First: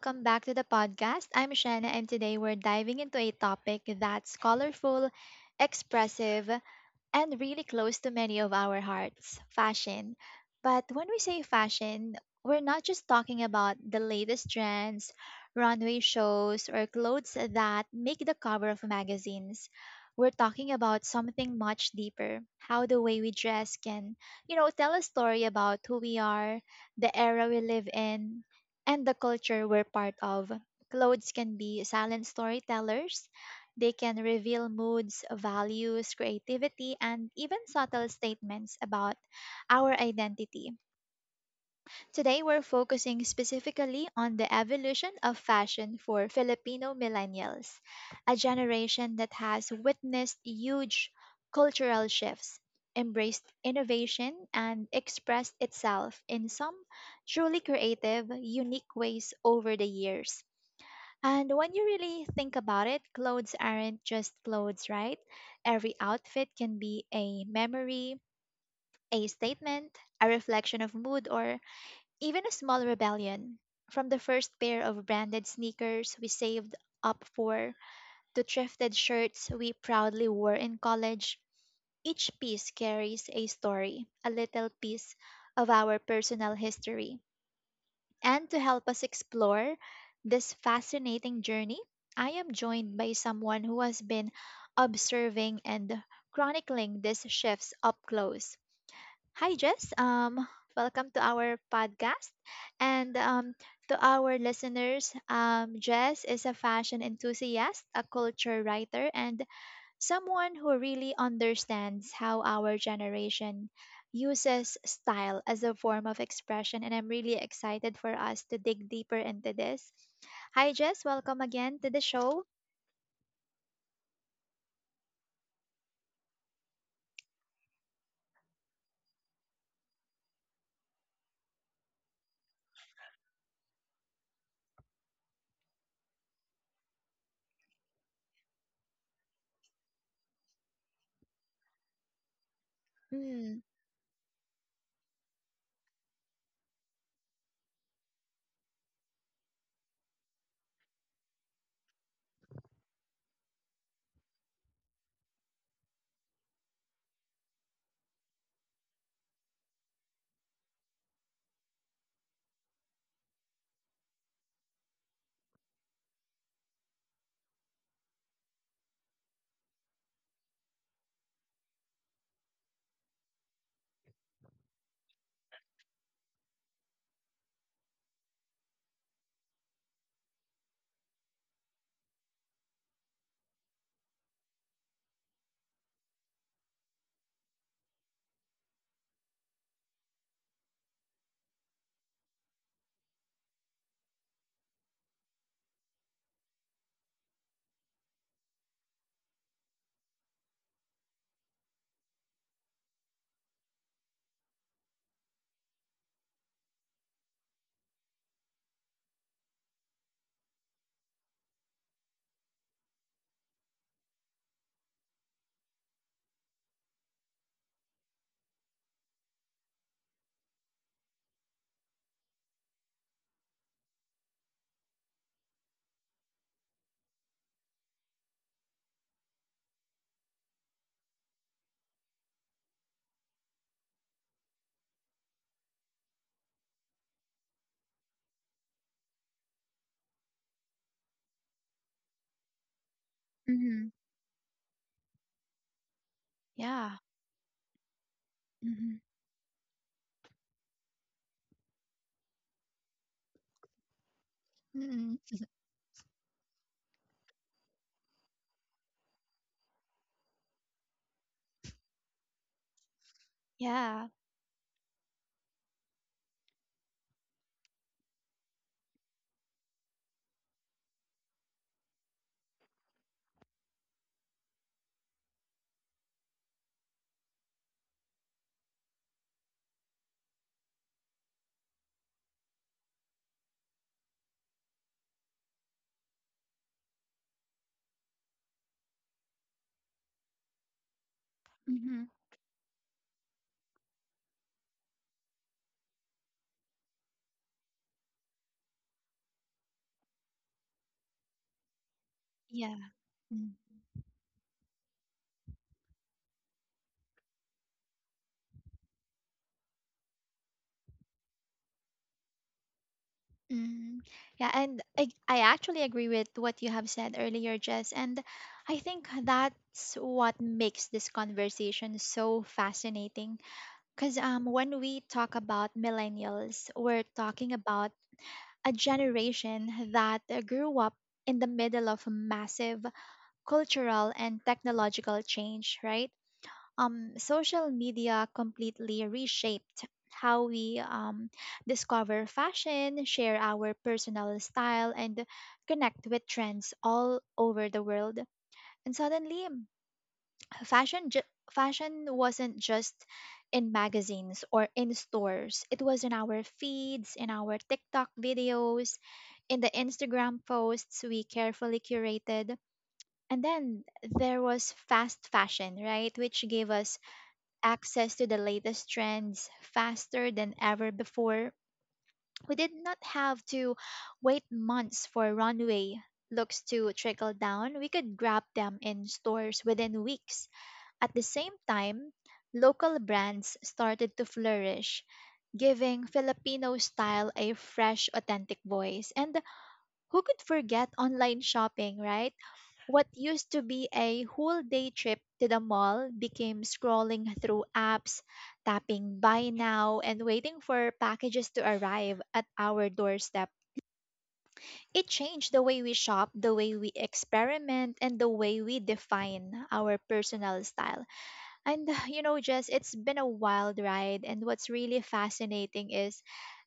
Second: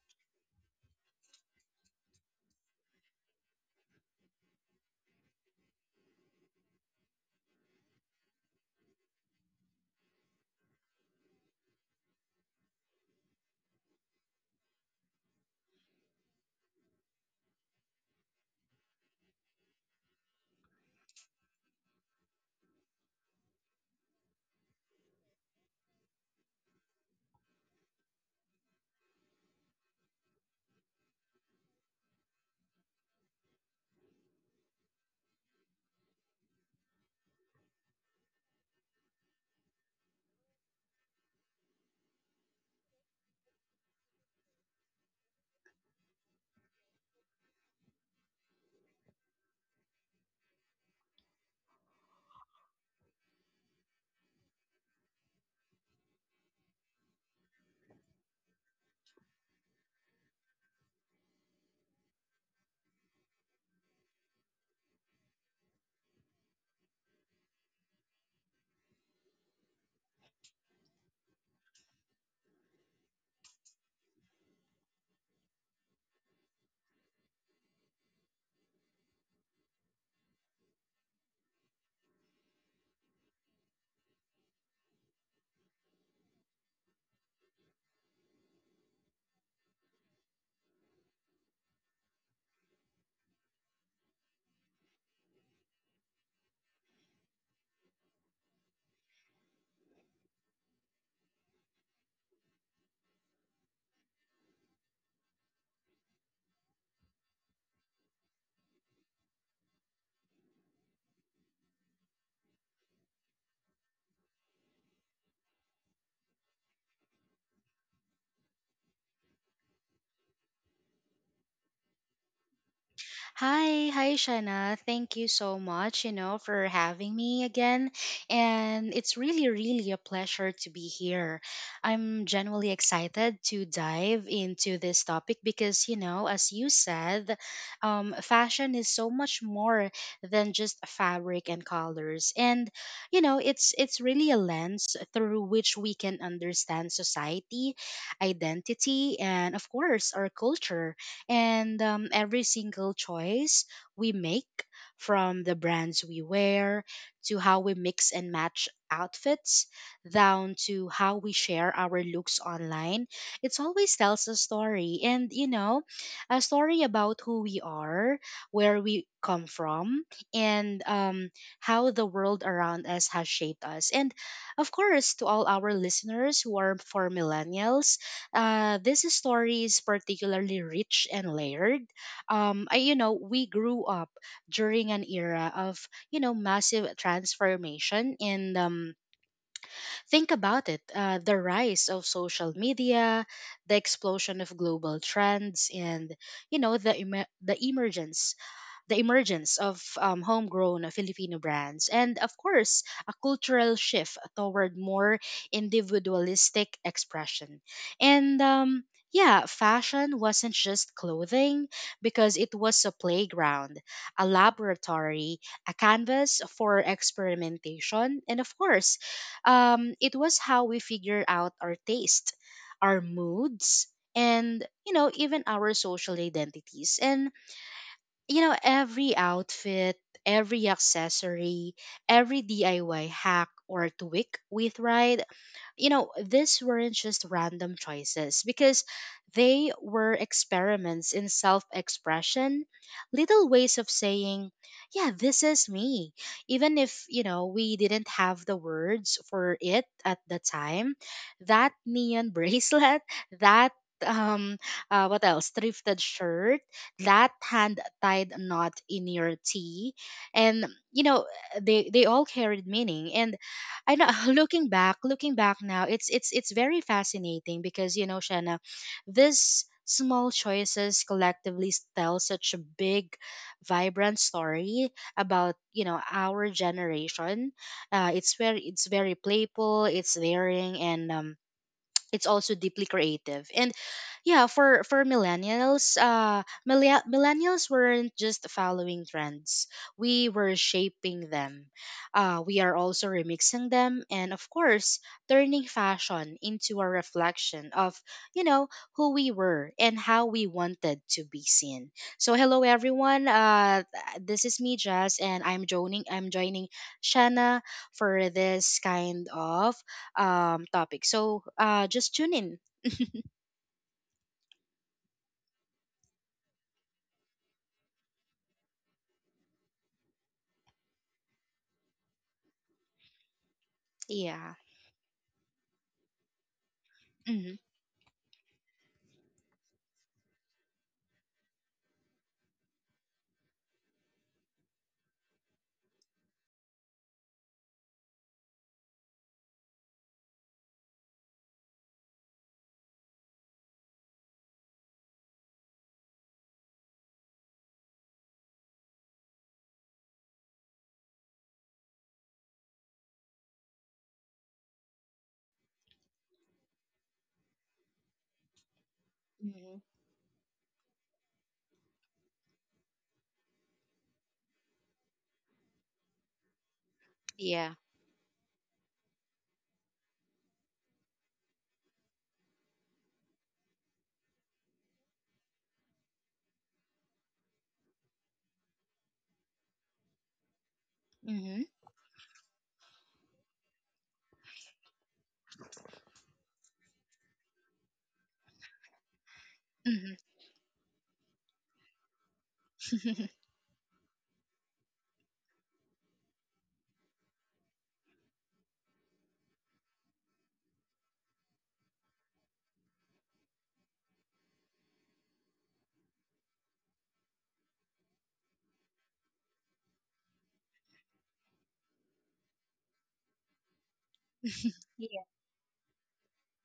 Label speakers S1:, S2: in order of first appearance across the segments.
S1: Welcome back to the podcast. I'm Shanna, and today we're diving into a topic that's colorful, expressive, and really close to many of our hearts fashion. But when we say fashion, we're not just talking about the latest trends, runway shows, or clothes that make the cover of magazines. We're talking about something much deeper how the way we dress can, tell a story about who we are, the era we live in, and the culture we're part of. Clothes can be silent storytellers they can reveal moods, values, creativity, and even subtle statements about our identity. Today, we're focusing specifically on the evolution of fashion for Filipino millennials, a generation that has witnessed huge cultural shifts, embraced innovation, and expressed itself in some truly creative, unique ways over the years. And when you really think about it, clothes aren't just clothes, right? Every outfit can be a memory, a statement, a reflection of mood, or even a small rebellion. From the first pair of branded sneakers we saved up for to thrifted shirts we proudly wore in college, each piece carries a story, a little piece of our personal history. And to help us explore this fascinating journey, I am joined by someone who has been observing and chronicling these shifts up close. Hi, Jess. Welcome to our podcast. And to our listeners, Jess is a fashion enthusiast, a culture writer, and someone who really understands how our generation uses style as a form of expression, and I'm really excited for us to dig deeper into this. Hi, Jess. Welcome again to the show.
S2: Hi, Shana. Thank you so much, you know, for having me again. And it's really, really a pleasure to be here. I'm genuinely excited to dive into this topic because, you know, as you said, fashion is so much more than just fabric and colors. And, you know,
S1: Mm,
S2: it's really a lens through which we can understand society, identity, and of course our culture and every single choice we make, from the brands we wear to how we mix and match outfits, down to how we share our looks online, it always tells a story. And, you know, a story about who we are, where we come from, and how the world around us has shaped us. And, of course, to all our listeners who are for millennials, this story is particularly rich and layered. You know, we grew up during an era of, you know, massive transformation. And think about it, the rise of social media, the explosion of global trends, and, you know, the emergence of homegrown Filipino brands, and of course, a cultural shift toward more individualistic expression. And yeah, fashion wasn't just clothing because it was a playground, a laboratory, a canvas for experimentation, and of course, it was how we figure out our taste, our moods, and you know even our social identities. And you know, every outfit, every accessory, every DIY hack or tweak we tried, you know, these weren't just random choices because they were experiments in self expression, little ways
S1: mm-hmm.
S2: of saying, yeah, this is me. Even
S1: Yeah.
S2: if, you know, we didn't have the
S1: Mm-hmm.
S2: words for it at the time, that neon bracelet, that um what
S1: Mm-hmm.
S2: else thrifted shirt that hand tied knot in your tea and you know they all carried meaning and I
S1: Yeah.
S2: know looking back now, it's very fascinating because you know, Shanna, these small choices collectively tell such a big vibrant story about you know our generation it's very it's very playful it's daring and it's also deeply creative and yeah for millennials millennials weren't just following trends, we were shaping them,
S1: Mm-hmm.
S2: we are also remixing them and of course turning fashion into a reflection of you know who we were and how we wanted to be seen. So hello
S1: Yeah.
S2: everyone, this is me Jazz and I'm joining Shanna for this kind of topic. So just tune in.
S1: Mm-hmm. Yeah. And I actually agree with what you have said earlier, Jess. And I think that's what makes this conversation so fascinating because
S2: Yeah.
S1: when we talk about millennials, we're talking
S2: Mm-hmm.
S1: about a generation that grew up in the middle of massive cultural and technological change, right? Social media completely reshaped how we discover fashion, share our personal style, and connect with trends all over the world. And suddenly, fashion wasn't just in magazines or in stores, it was in our feeds, in our TikTok videos, in the
S2: Mm-hmm.
S1: Instagram posts we carefully curated. And then there was fast fashion, right, which gave us
S2: Yeah.
S1: access to the latest trends faster than ever before. We did not have to wait months for runway looks to trickle down, we could grab them in stores within weeks. At the same
S2: Mm-hmm.
S1: time, local brands started to flourish, giving Filipino style a fresh, authentic voice. And
S2: Mm-hmm.
S1: who could forget online shopping, right? What used to be a whole day trip to the mall became scrolling through apps, tapping buy now, and waiting for packages to arrive at our doorstep. It changed the way we shop, the way we experiment, and the way we define our personal style. And you know, Jess, it's been a wild ride. And what's really
S2: Yeah.
S1: fascinating is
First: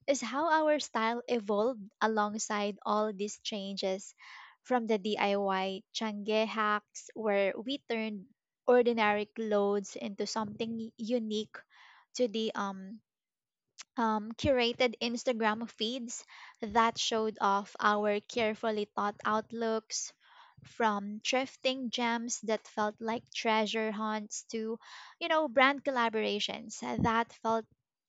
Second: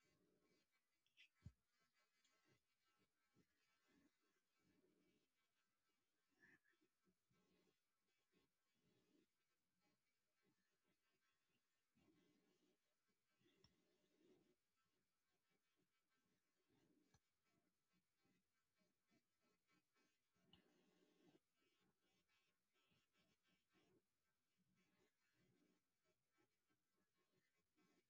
S1: how our style evolved alongside all these changes, from the DIY Changge hacks, where we turned ordinary clothes into something unique, to the curated Instagram feeds that showed off our carefully thought outlooks, from thrifting gems that felt like treasure hunts to, you know, brand collaborations that felt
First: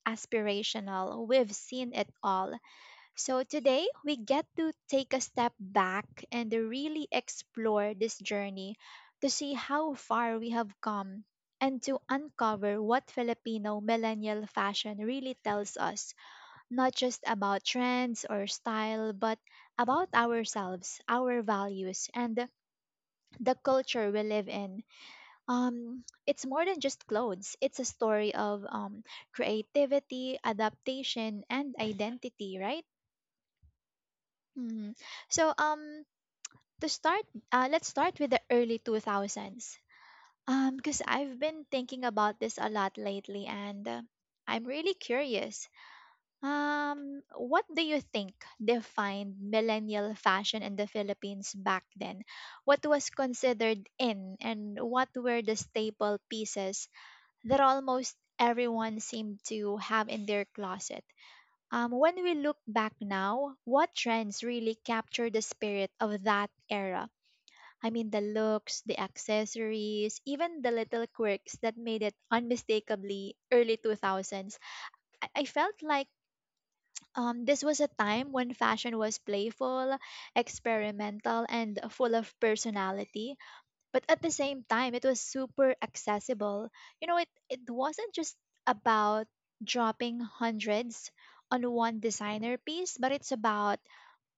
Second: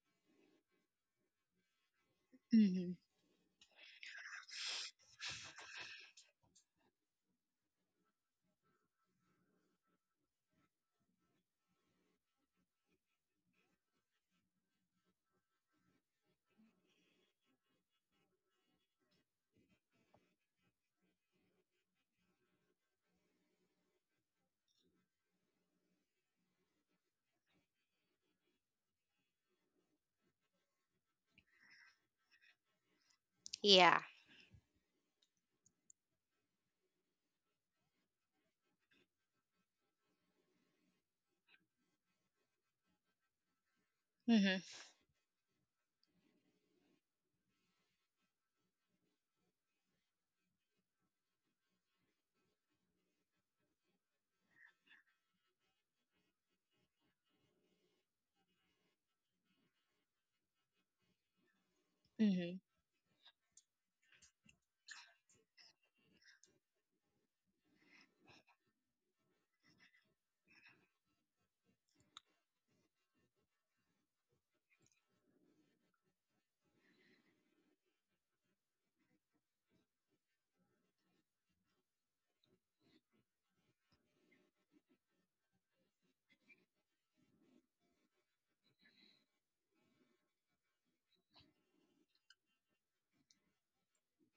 S1: aspirational. We've seen it all.
S2: Mm-hmm.
S1: So today we get to take a step back and really explore this journey, to see how far we have come and to uncover what Filipino millennial fashion really tells us, not just about trends or style, but about ourselves, our values, and the culture we live in. It's more than just clothes. It's a story of creativity, adaptation, and identity, right?
S2: Yeah.
S1: Mhm. So to start, let's start with the early 2000s. Because I've been thinking about this a lot lately, and
S2: Mm-hmm.
S1: I'm really curious. Um, what do you think defined millennial fashion in the Philippines back then? What was considered in, and what were the staple pieces that almost everyone seemed to have in their closet? When we
S2: Mm-hmm.
S1: look back now, what trends really capture the spirit of that era? I mean, the looks, the accessories, even the little quirks that made it unmistakably early 2000s. I felt like this was a time when fashion was playful, experimental, and full of personality, but at the same time it was super accessible. You know, it wasn't just about dropping hundreds on one designer piece, but it's about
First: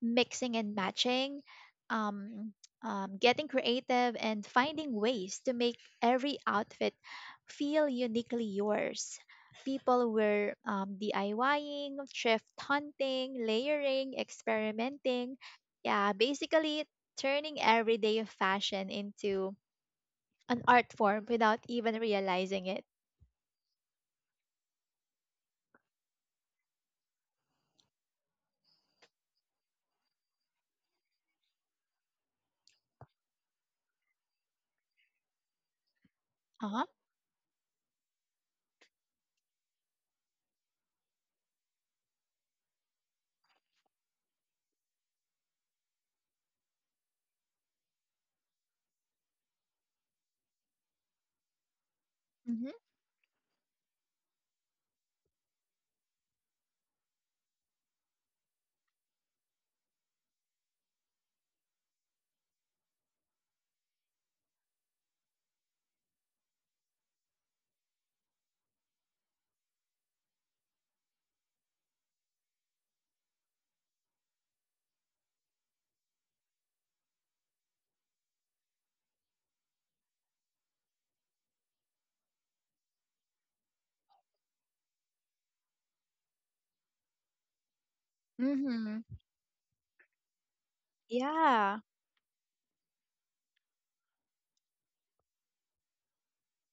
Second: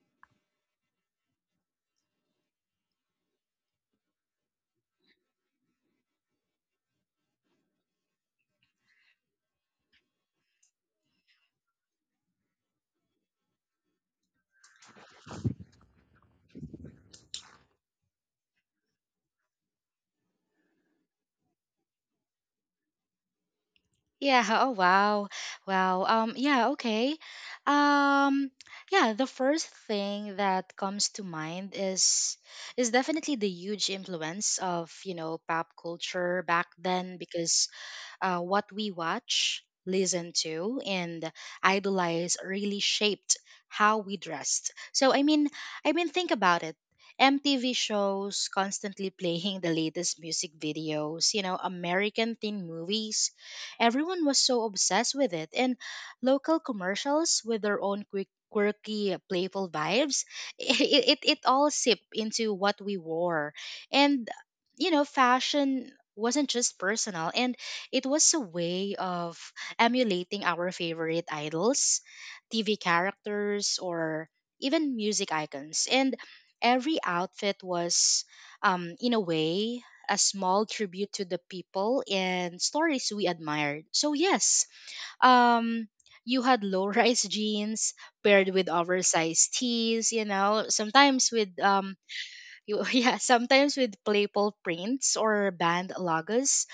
S1: mixing and matching, um, getting creative and finding ways to make every outfit feel uniquely yours. People were diying, thrift hunting, layering, experimenting, yeah, basically turning everyday fashion into an art form without even realizing it.
S2: Yeah. Oh wow. Wow. Yeah. Okay. Um. Yeah. The first thing that comes to mind is definitely the huge influence of you know pop culture back
S1: Uh huh.
S2: then because what we watch, listen to, and idolize really shaped how we dressed. So think about it. MTV shows constantly playing the latest music videos, you know, American teen
S1: Mm-hmm.
S2: movies. Everyone was so obsessed with it. And local commercials with their own quick quirky playful vibes it all seeped into what we wore and you know fashion wasn't just personal and it was a way of emulating our favorite idols, TV characters, or even music icons. And every outfit was, in a way, a small tribute to the people and stories we admired. So, yes, um, you had low rise jeans paired with
S1: Mm-hmm.
S2: oversized tees, you know, sometimes with
S1: Yeah.
S2: yeah, sometimes with playful prints or band logos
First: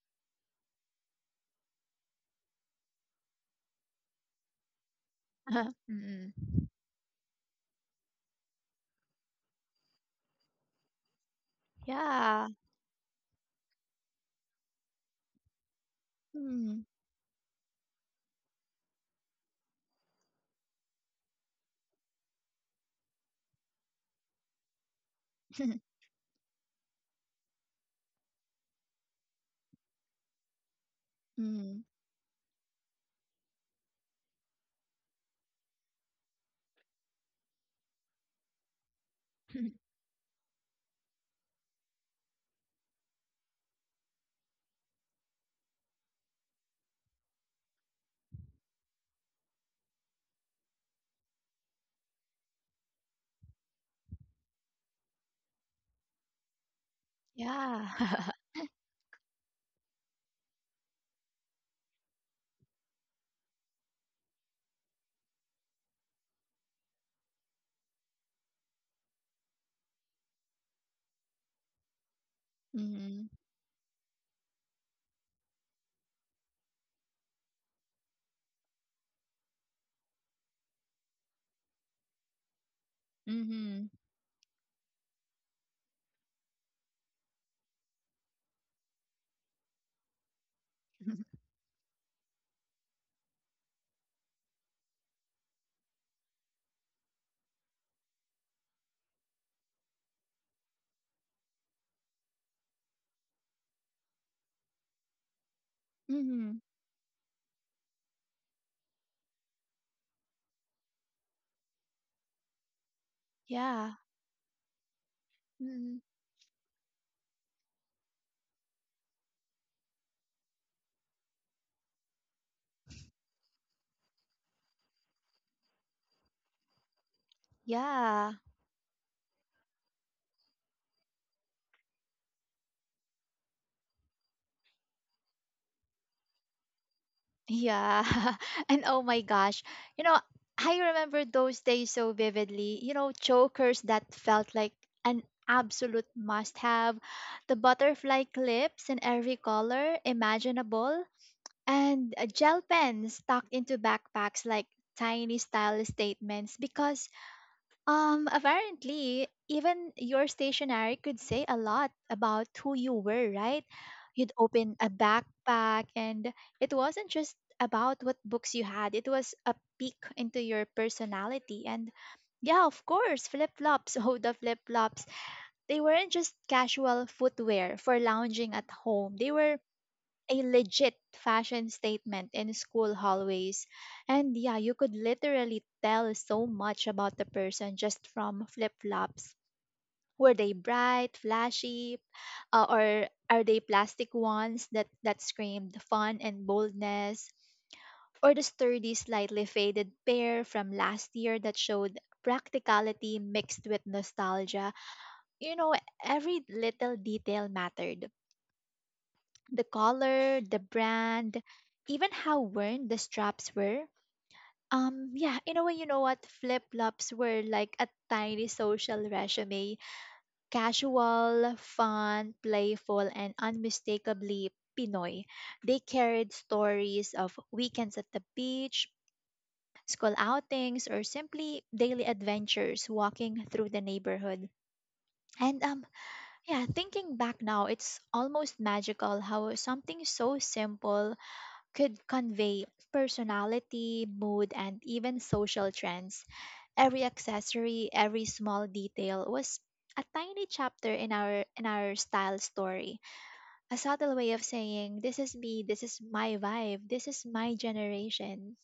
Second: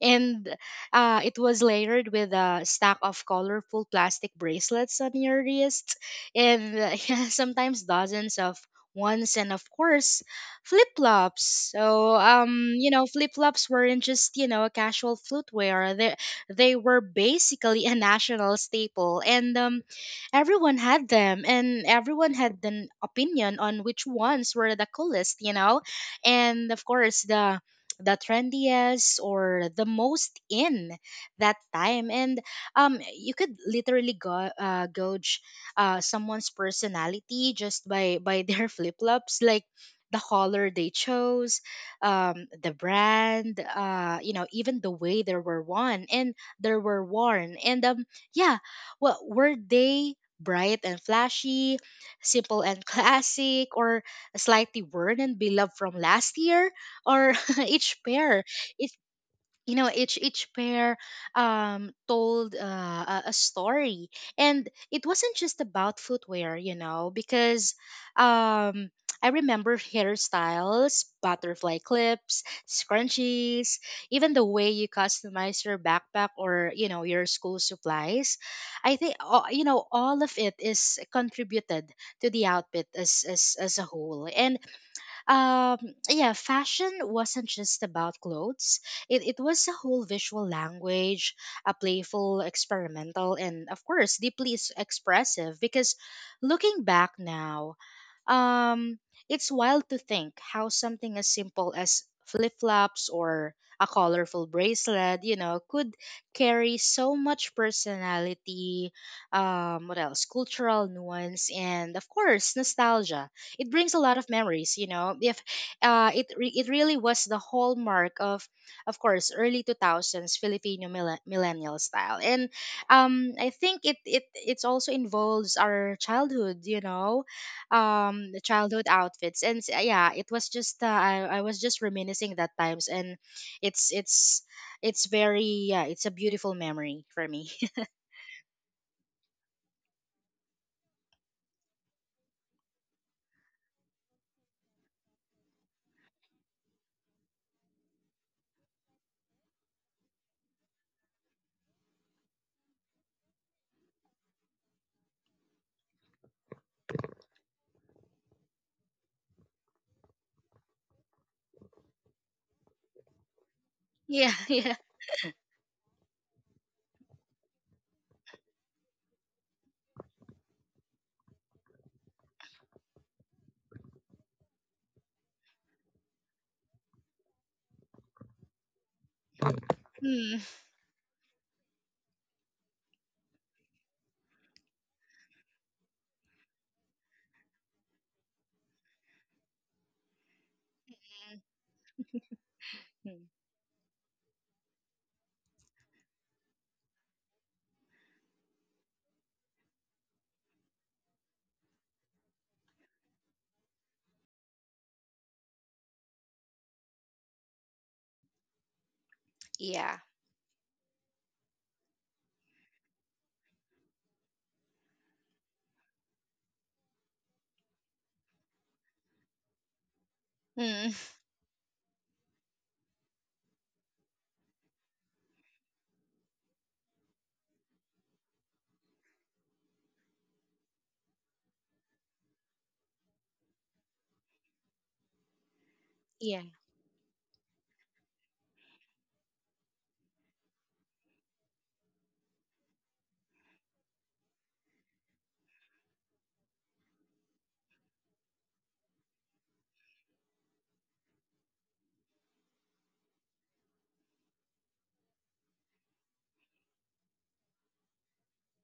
S2: and it was layered with a stack of colorful plastic bracelets on your wrist,
S1: Mm.
S2: and yeah, sometimes dozens of ones, and of course, flip flops. So,
S1: Yeah.
S2: you know, flip flops weren't just you know a casual footwear; they
S1: Mm.
S2: were basically a national staple, and everyone had them, and everyone had an opinion on which ones were the coolest, you know, and of course the trendiest or the most in that
S1: Mm.
S2: time and you could literally gauge someone's personality just by their flip-flops, like the color they chose, the brand, you know even the way there were worn and yeah, what were they, bright and flashy, simple and classic, or slightly worn and beloved from last year, or
S1: Yeah.
S2: each pair it each pair told a story, and it wasn't just about footwear, you know, because um I remember hairstyles, butterfly clips,
S1: Mm.
S2: scrunchies, even the way you customize your backpack or you know your school supplies. You know all of it is contributed to the outfit as a
S1: Mm-hmm.
S2: whole and um yeah, fashion wasn't just about clothes, it was a whole visual language, a playful experimental and of course deeply expressive because looking back now um it's wild to think how something as simple as flip-flops or a colorful bracelet you know could
S1: Mm-hmm.
S2: carry so much personality, what else, cultural nuance and of course nostalgia. It brings
S1: Yeah.
S2: a lot of memories you know if
S1: Mm.
S2: it re- it really was the hallmark of course early 2000s Filipino millennial style and I think it's also involves our childhood you know
S1: Yeah.
S2: the childhood outfits and yeah it was just I was just reminiscing that times and it's it's it's very yeah it's a beautiful memory for me.
S1: Yeah. And oh my gosh. You know, I remember those days so vividly. You know, chokers that felt like an absolute must have, the butterfly clips in every color imaginable, and gel pens tucked into backpacks like tiny style statements, because apparently even your stationery could say a lot about who you were, right?
S2: Yeah.
S1: You'd
S2: Yeah.
S1: open a backpack, and it wasn't just about what books you had. It was a peek into your personality. And yeah, of course, flip-flops. Oh, the flip-flops. They weren't just casual footwear for lounging at home. They were a
S2: Mm.
S1: legit fashion statement in school hallways. And yeah, you could literally tell so much about the person just from flip flops. Were they bright, flashy, or
S2: Mm.
S1: are they plastic ones that, screamed fun and boldness? Or the sturdy, slightly faded pair from last year that showed practicality mixed with nostalgia? You know, every little detail mattered, the
S2: Yeah.
S1: color, the brand, even how worn the straps were. Yeah, in a way, you know what? Flip flops were like a tiny social resume,
S2: Mm.
S1: casual, fun, playful, and unmistakably Pinoy. They carried stories of weekends at the beach, school outings, or simply daily adventures walking through the neighborhood. And
S2: Yeah.
S1: yeah, thinking back now, it's almost magical how something so simple could convey personality, mood, and even social trends. Every accessory, every small detail was a tiny chapter in our style story. A subtle way of saying this is me, this is my vibe, this is my generation.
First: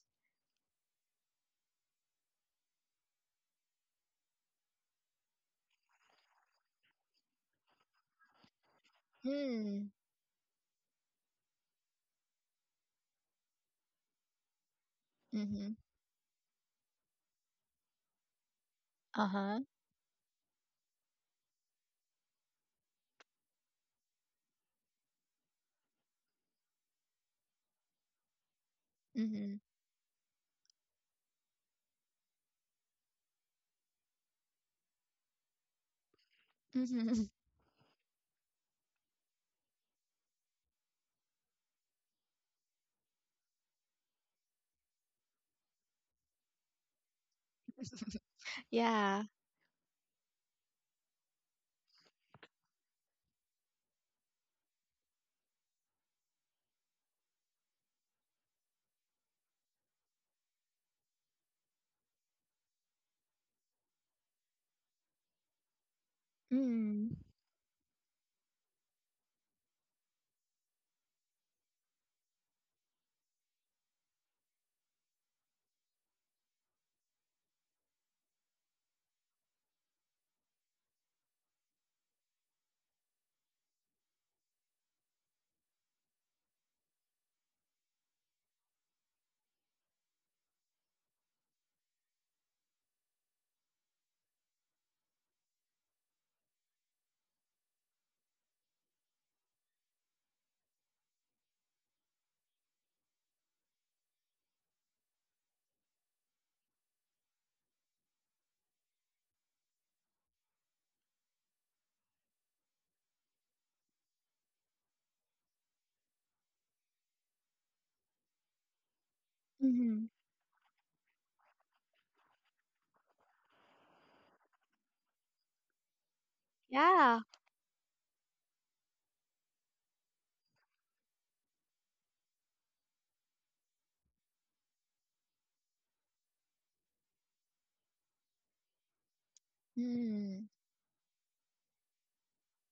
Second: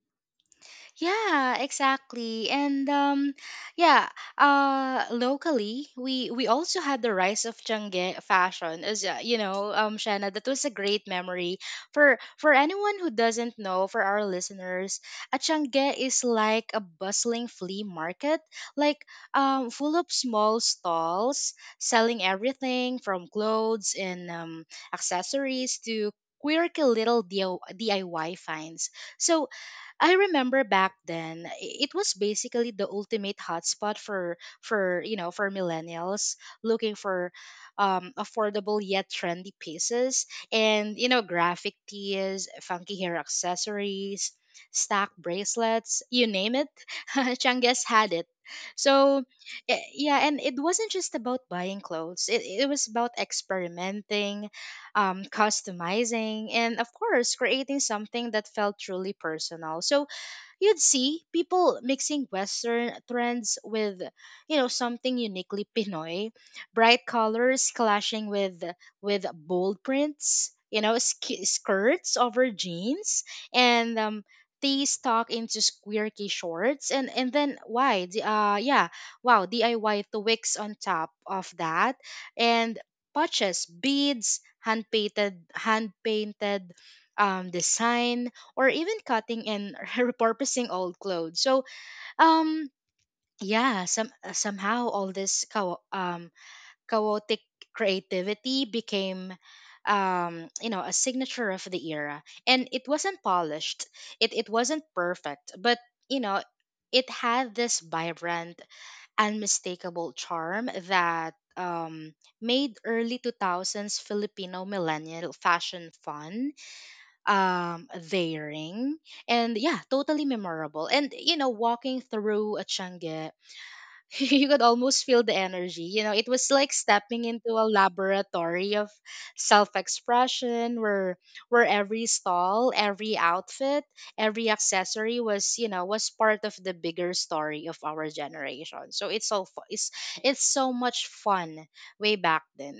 S2: Yeah, exactly. And yeah, locally we also had the rise of Changge fashion as you know,
S1: Hmm.
S2: Shanna, that was a great memory for anyone who doesn't know, for our listeners. A
S1: Mhm.
S2: Changge is like a bustling flea market, like
S1: Uh-huh.
S2: full of small stalls selling everything from clothes and accessories to quirky little DIY finds. So
S1: Mhm.
S2: I remember back then it was basically the ultimate hotspot for you know for millennials looking
S1: Mhm.
S2: for affordable yet trendy pieces and you know graphic tees, funky hair accessories, stack bracelets, you name it, Changes had it. So
S1: Yeah.
S2: yeah, and it wasn't just about buying clothes. It was about experimenting, customizing, and of course creating something that felt truly personal. So you'd see people mixing Western trends with, you know, something uniquely Pinoy, bright
S1: Mm.
S2: colors clashing with bold prints, you know, skirts over jeans, and they stuck into squirky shorts, and then why? Yeah, wow, DIY twigs on top of that, and patches, beads, hand painted design or even cutting and repurposing old clothes. So, um, somehow all this chaotic creativity became you know a signature of the era and it wasn't polished, it wasn't perfect but you know it had this vibrant unmistakable charm that made early 2000s Filipino millennial fashion fun, daring, and yeah
S1: Mhm.
S2: totally memorable. And you know walking through a changi you could almost feel the energy. You know it was like stepping
S1: Yeah.
S2: into a laboratory of self-expression, where every stall, every outfit, every accessory was you know was part of the bigger story of our generation. So it's
S1: Mm.
S2: so much fun way back then.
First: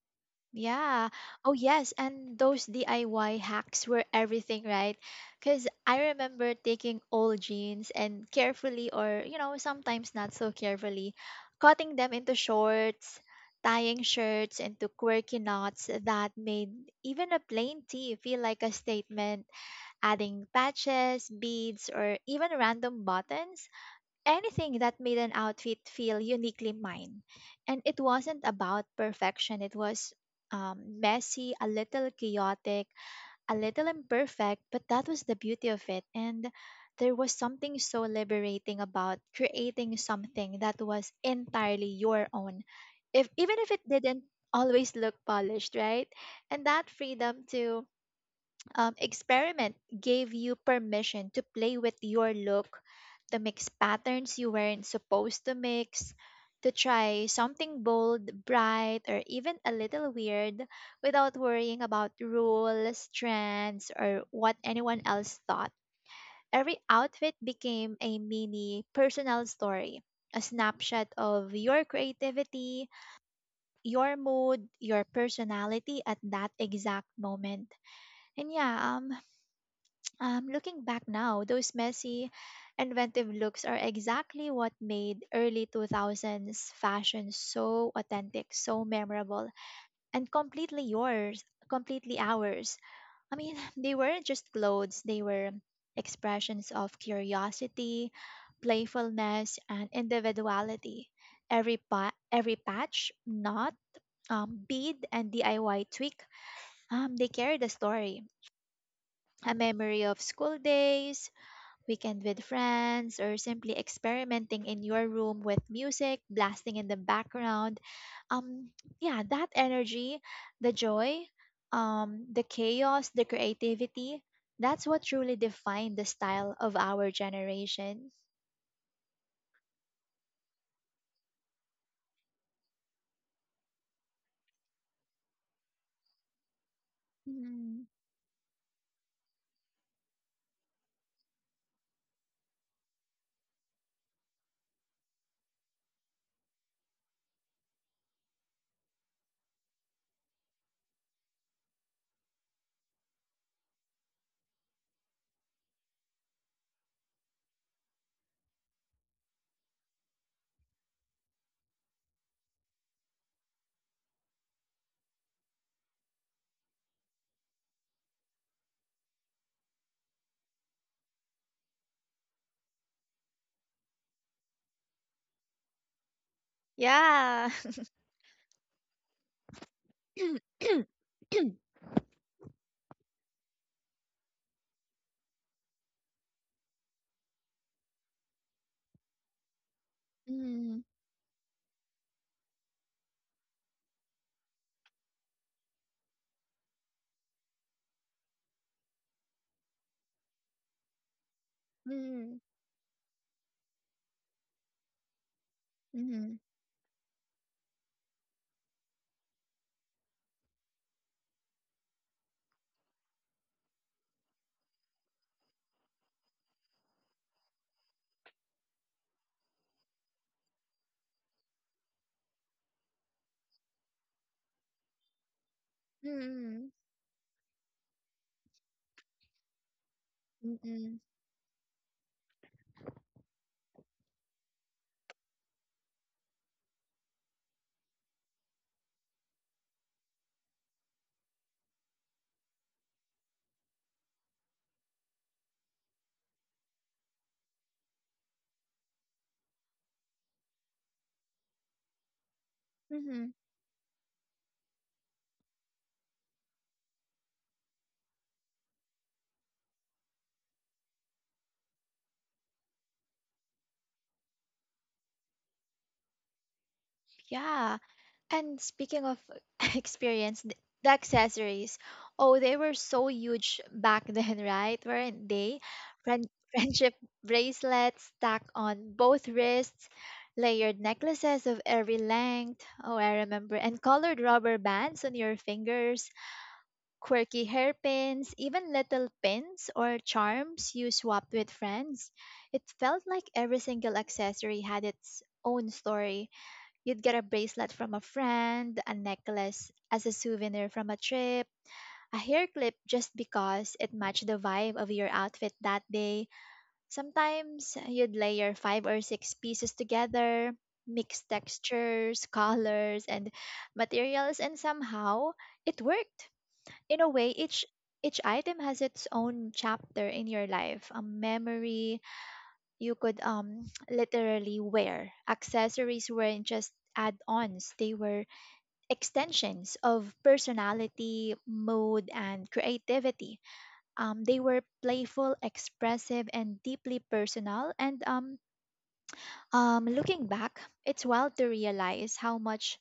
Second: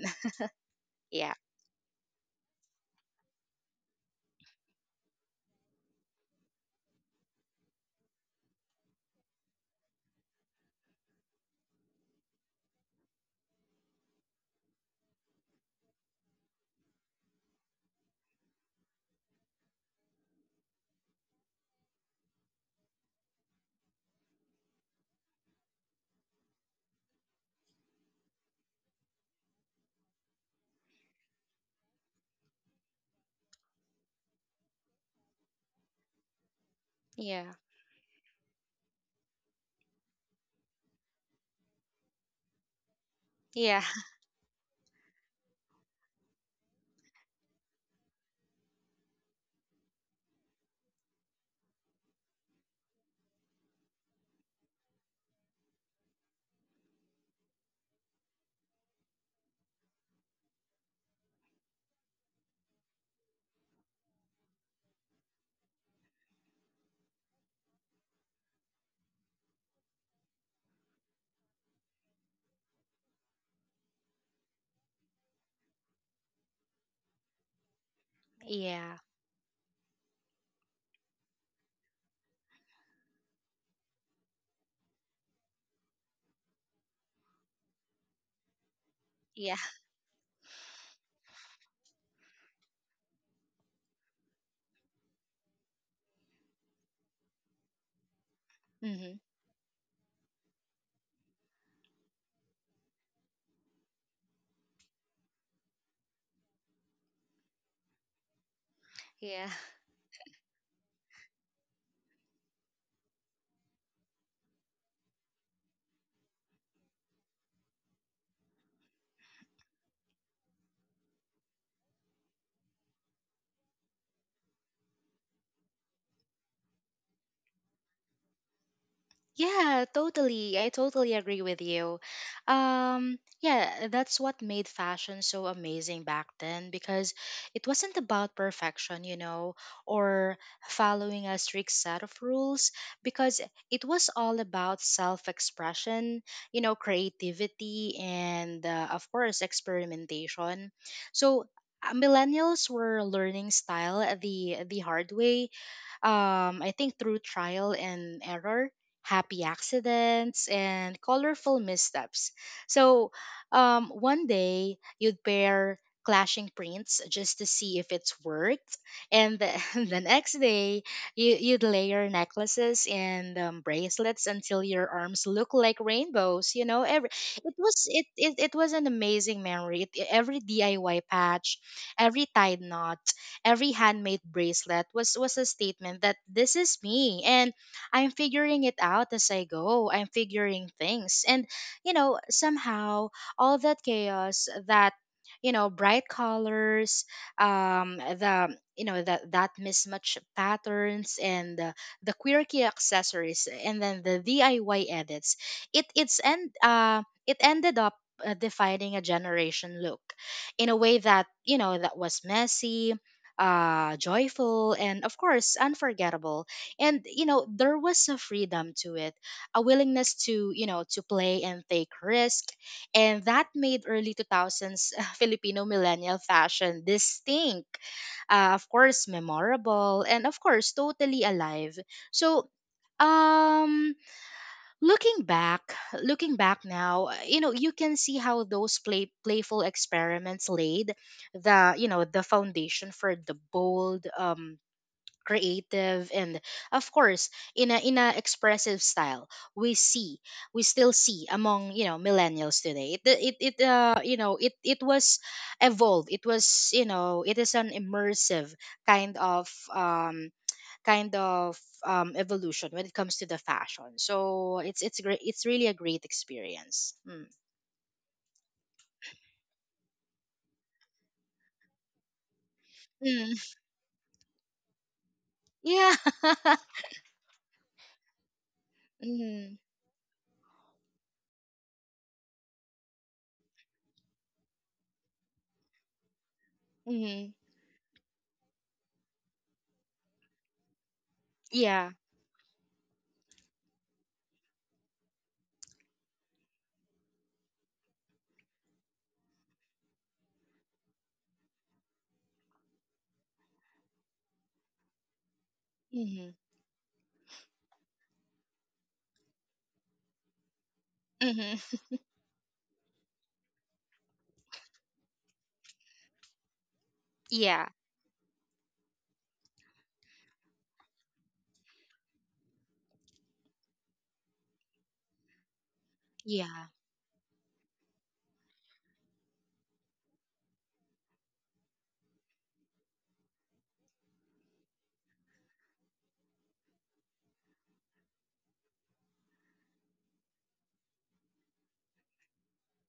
S1: Yeah.
S2: Yeah.
S1: Oh, yes. And those DIY hacks were everything, right? Because I remember taking old jeans and carefully, or, you know, sometimes not so carefully, cutting them into shorts, tying shirts into quirky knots that made even a plain tee feel like a statement, adding patches, beads, or even random buttons, anything that made an outfit feel uniquely mine. And it wasn't about perfection, it was messy, a little chaotic, a little imperfect, but that was the beauty of it. And there was
S2: Yeah.
S1: something so liberating about creating something that was entirely your own, if even if it
S2: Yeah.
S1: didn't always look polished, right? And that freedom to experiment gave you permission to play with your look, to mix patterns you weren't supposed to mix, to try something bold, bright, or even a little weird without worrying about rules, trends, or what anyone else thought. Every outfit became a mini personal story, a snapshot of your creativity, your mood, your personality at that exact moment. And yeah,
S2: Yeah.
S1: looking back now, those messy, inventive looks are exactly what made early 2000s fashion so authentic, so memorable,
S2: Yeah.
S1: and completely yours, completely ours. I mean, they weren't just clothes, they were expressions of curiosity,
S2: Hmm.
S1: playfulness, and individuality. Every patch, knot, bead, and DIY tweak, they carried a story,
S2: Yeah.
S1: a memory of school days, weekend with friends, or simply experimenting in your room with music blasting in the background. Um, yeah, that energy, the joy, the chaos, the creativity, that's what truly defined the style of our generation.
S2: Yeah, totally. I totally agree with you. Yeah, that's what made fashion so amazing back then because it
S1: Mm,
S2: wasn't about perfection, you know, or following a strict set of rules, because it was all about self expression, you know, creativity, and of course, experimentation. So, millennials were learning style the hard way, I think through trial and error, happy accidents, and colorful missteps. So, one day you'd pair clashing prints just to see if it's worked, and the next day you'd layer necklaces and bracelets until your arms look like rainbows. You know, every
S1: yeah.
S2: it was it it, it was an amazing memory. Every DIY patch, every tied knot, every handmade bracelet was a statement that this is me and I'm figuring it out as I go. I'm figuring
S1: Mm,
S2: things. And, somehow all that chaos, that, bright colors, the, you know, that, that mismatch patterns and the
S1: mm,
S2: quirky accessories, and then the DIY edits, it, it's,
S1: mm,
S2: end uh, it ended up defining a generation look in a way that, that was messy, joyful, and of course unforgettable. And there was a freedom to it, a willingness to, to play and take risk. And that made early 2000s Filipino
S1: mm,
S2: millennial
S1: mm,
S2: fashion distinct, of course memorable, and of course
S1: mm,
S2: totally alive. So, um looking back, now, you can see how those playful experiments laid the, the foundation for the bold, creative, and of course, in a expressive style we see. We still see among, millennials today. it
S1: mm.
S2: it, it uh you know it it was evolved. It was, it is an immersive kind of, um kind of, evolution when it comes to the fashion. So it's great. It's really a great experience. Mm.
S1: Yeah. And speaking of experience, the accessories, oh, they were so
S2: Mm.
S1: huge back then, right? Weren't they?
S2: Yeah.
S1: Friend- friendship bracelets stacked on both
S2: Mm-hmm.
S1: wrists, layered necklaces of every length. Oh, I remember. And colored rubber bands on your fingers,
S2: Mm-hmm.
S1: quirky hairpins, even little pins or charms you swapped with
S2: Yeah.
S1: friends. It felt like every single accessory had its own story. You'd get a bracelet from a friend, a necklace as a souvenir from a trip, a hair clip just because it matched the vibe of your outfit that
S2: Mm-hmm.
S1: day. Sometimes you'd layer 5 or 6 pieces together, mix
S2: Mm-hmm.
S1: textures, colors, and materials, and somehow it worked. In a way,
S2: Yeah.
S1: each item has its own chapter in your life, a memory you could literally wear. Accessories weren't
S2: Yeah.
S1: just add-ons; they were extensions of personality, mood, and creativity. They were playful, expressive, and deeply personal. And Looking back, it's wild to realize how much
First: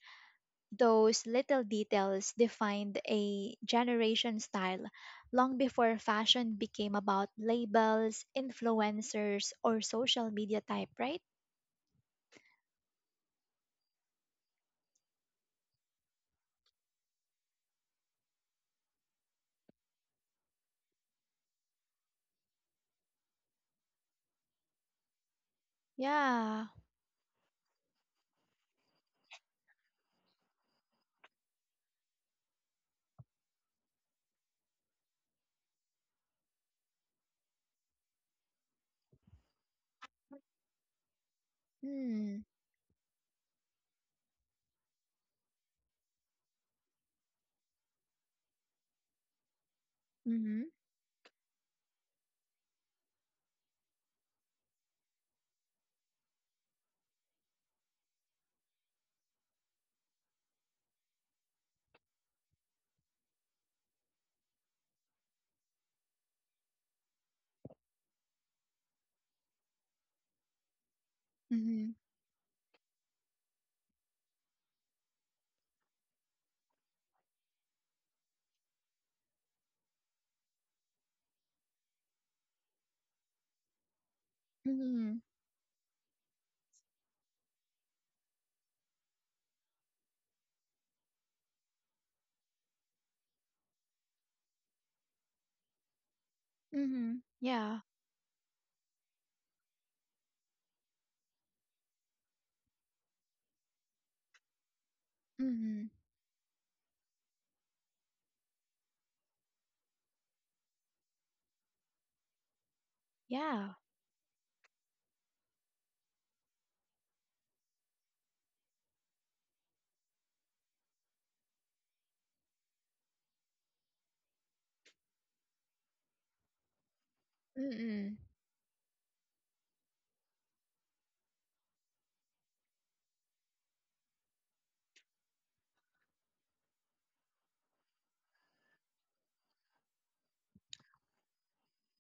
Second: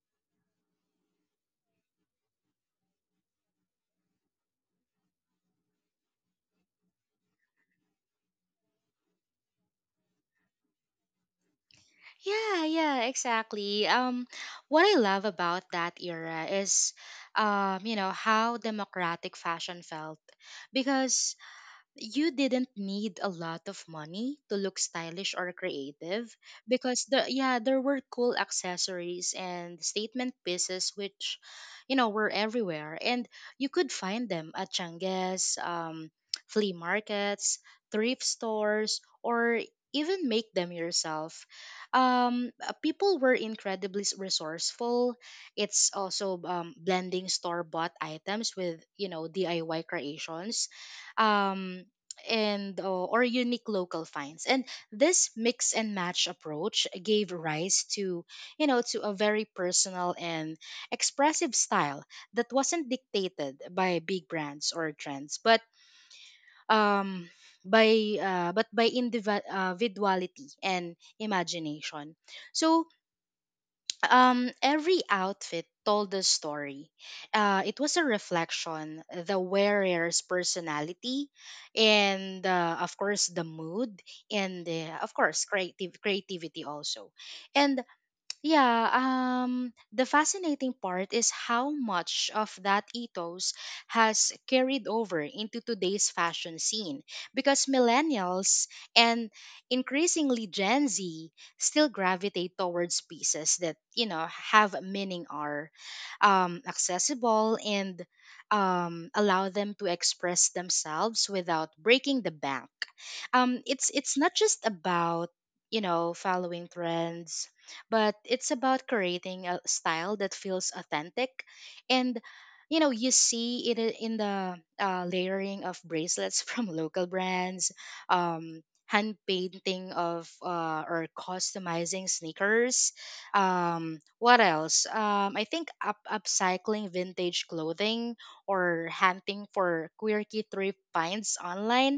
S1: those little details defined a generation style long before fashion became about labels, influencers, or social media type, right?
S2: Yeah, yeah, exactly. What I love about that era is, how democratic fashion felt, because you didn't need a lot of money to look stylish or creative,
S1: Yeah.
S2: because, the yeah, there were cool accessories and statement pieces which, were everywhere, and you could find them at Changes, flea markets, thrift stores, or even make them yourself.
S1: Mm.
S2: People were incredibly, resourceful. It's also, blending store bought items with, DIY
S1: Mm-hmm.
S2: creations, um and, or unique local finds, and this mix and match approach gave rise to, to a very personal and expressive style that wasn't dictated by big brands or trends, but, um by, individuality and
S1: Mm-hmm.
S2: imagination. So, every outfit told a story. It was a reflection, the wearer's personality, and, of course, the mood, and,
S1: Mm-hmm.
S2: of course, creative creativity also. And yeah, the fascinating part is how much of that ethos has carried over into today's fashion scene,
S1: Mm-hmm.
S2: because
S1: Yeah.
S2: millennials and increasingly Gen Z still gravitate towards pieces that, have meaning, are,
S1: Mm-hmm.
S2: accessible, and, allow them to express themselves without breaking the bank.
S1: Yeah.
S2: It's not just about, following trends, but it's about creating a style that feels authentic. And, you see it, in the, layering of bracelets from local brands,
S1: Mm-mm.
S2: um hand painting of, or customizing sneakers, what else I think, up upcycling vintage clothing, or hunting for quirky thrift finds online.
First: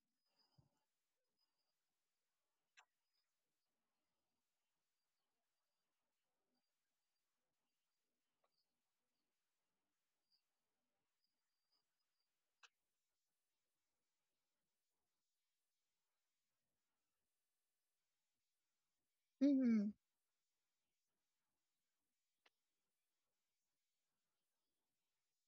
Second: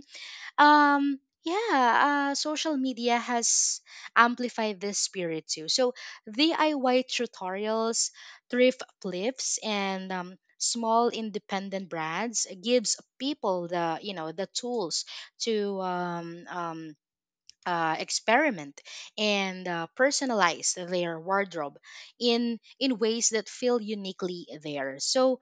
S2: um yeah, social media has amplified this spirit too. So DIY tutorials, thrift flips, and, small independent brands gives people the, the tools to, experiment and,
S1: Mm-mm.
S2: personalize their wardrobe in, ways that feel uniquely theirs. So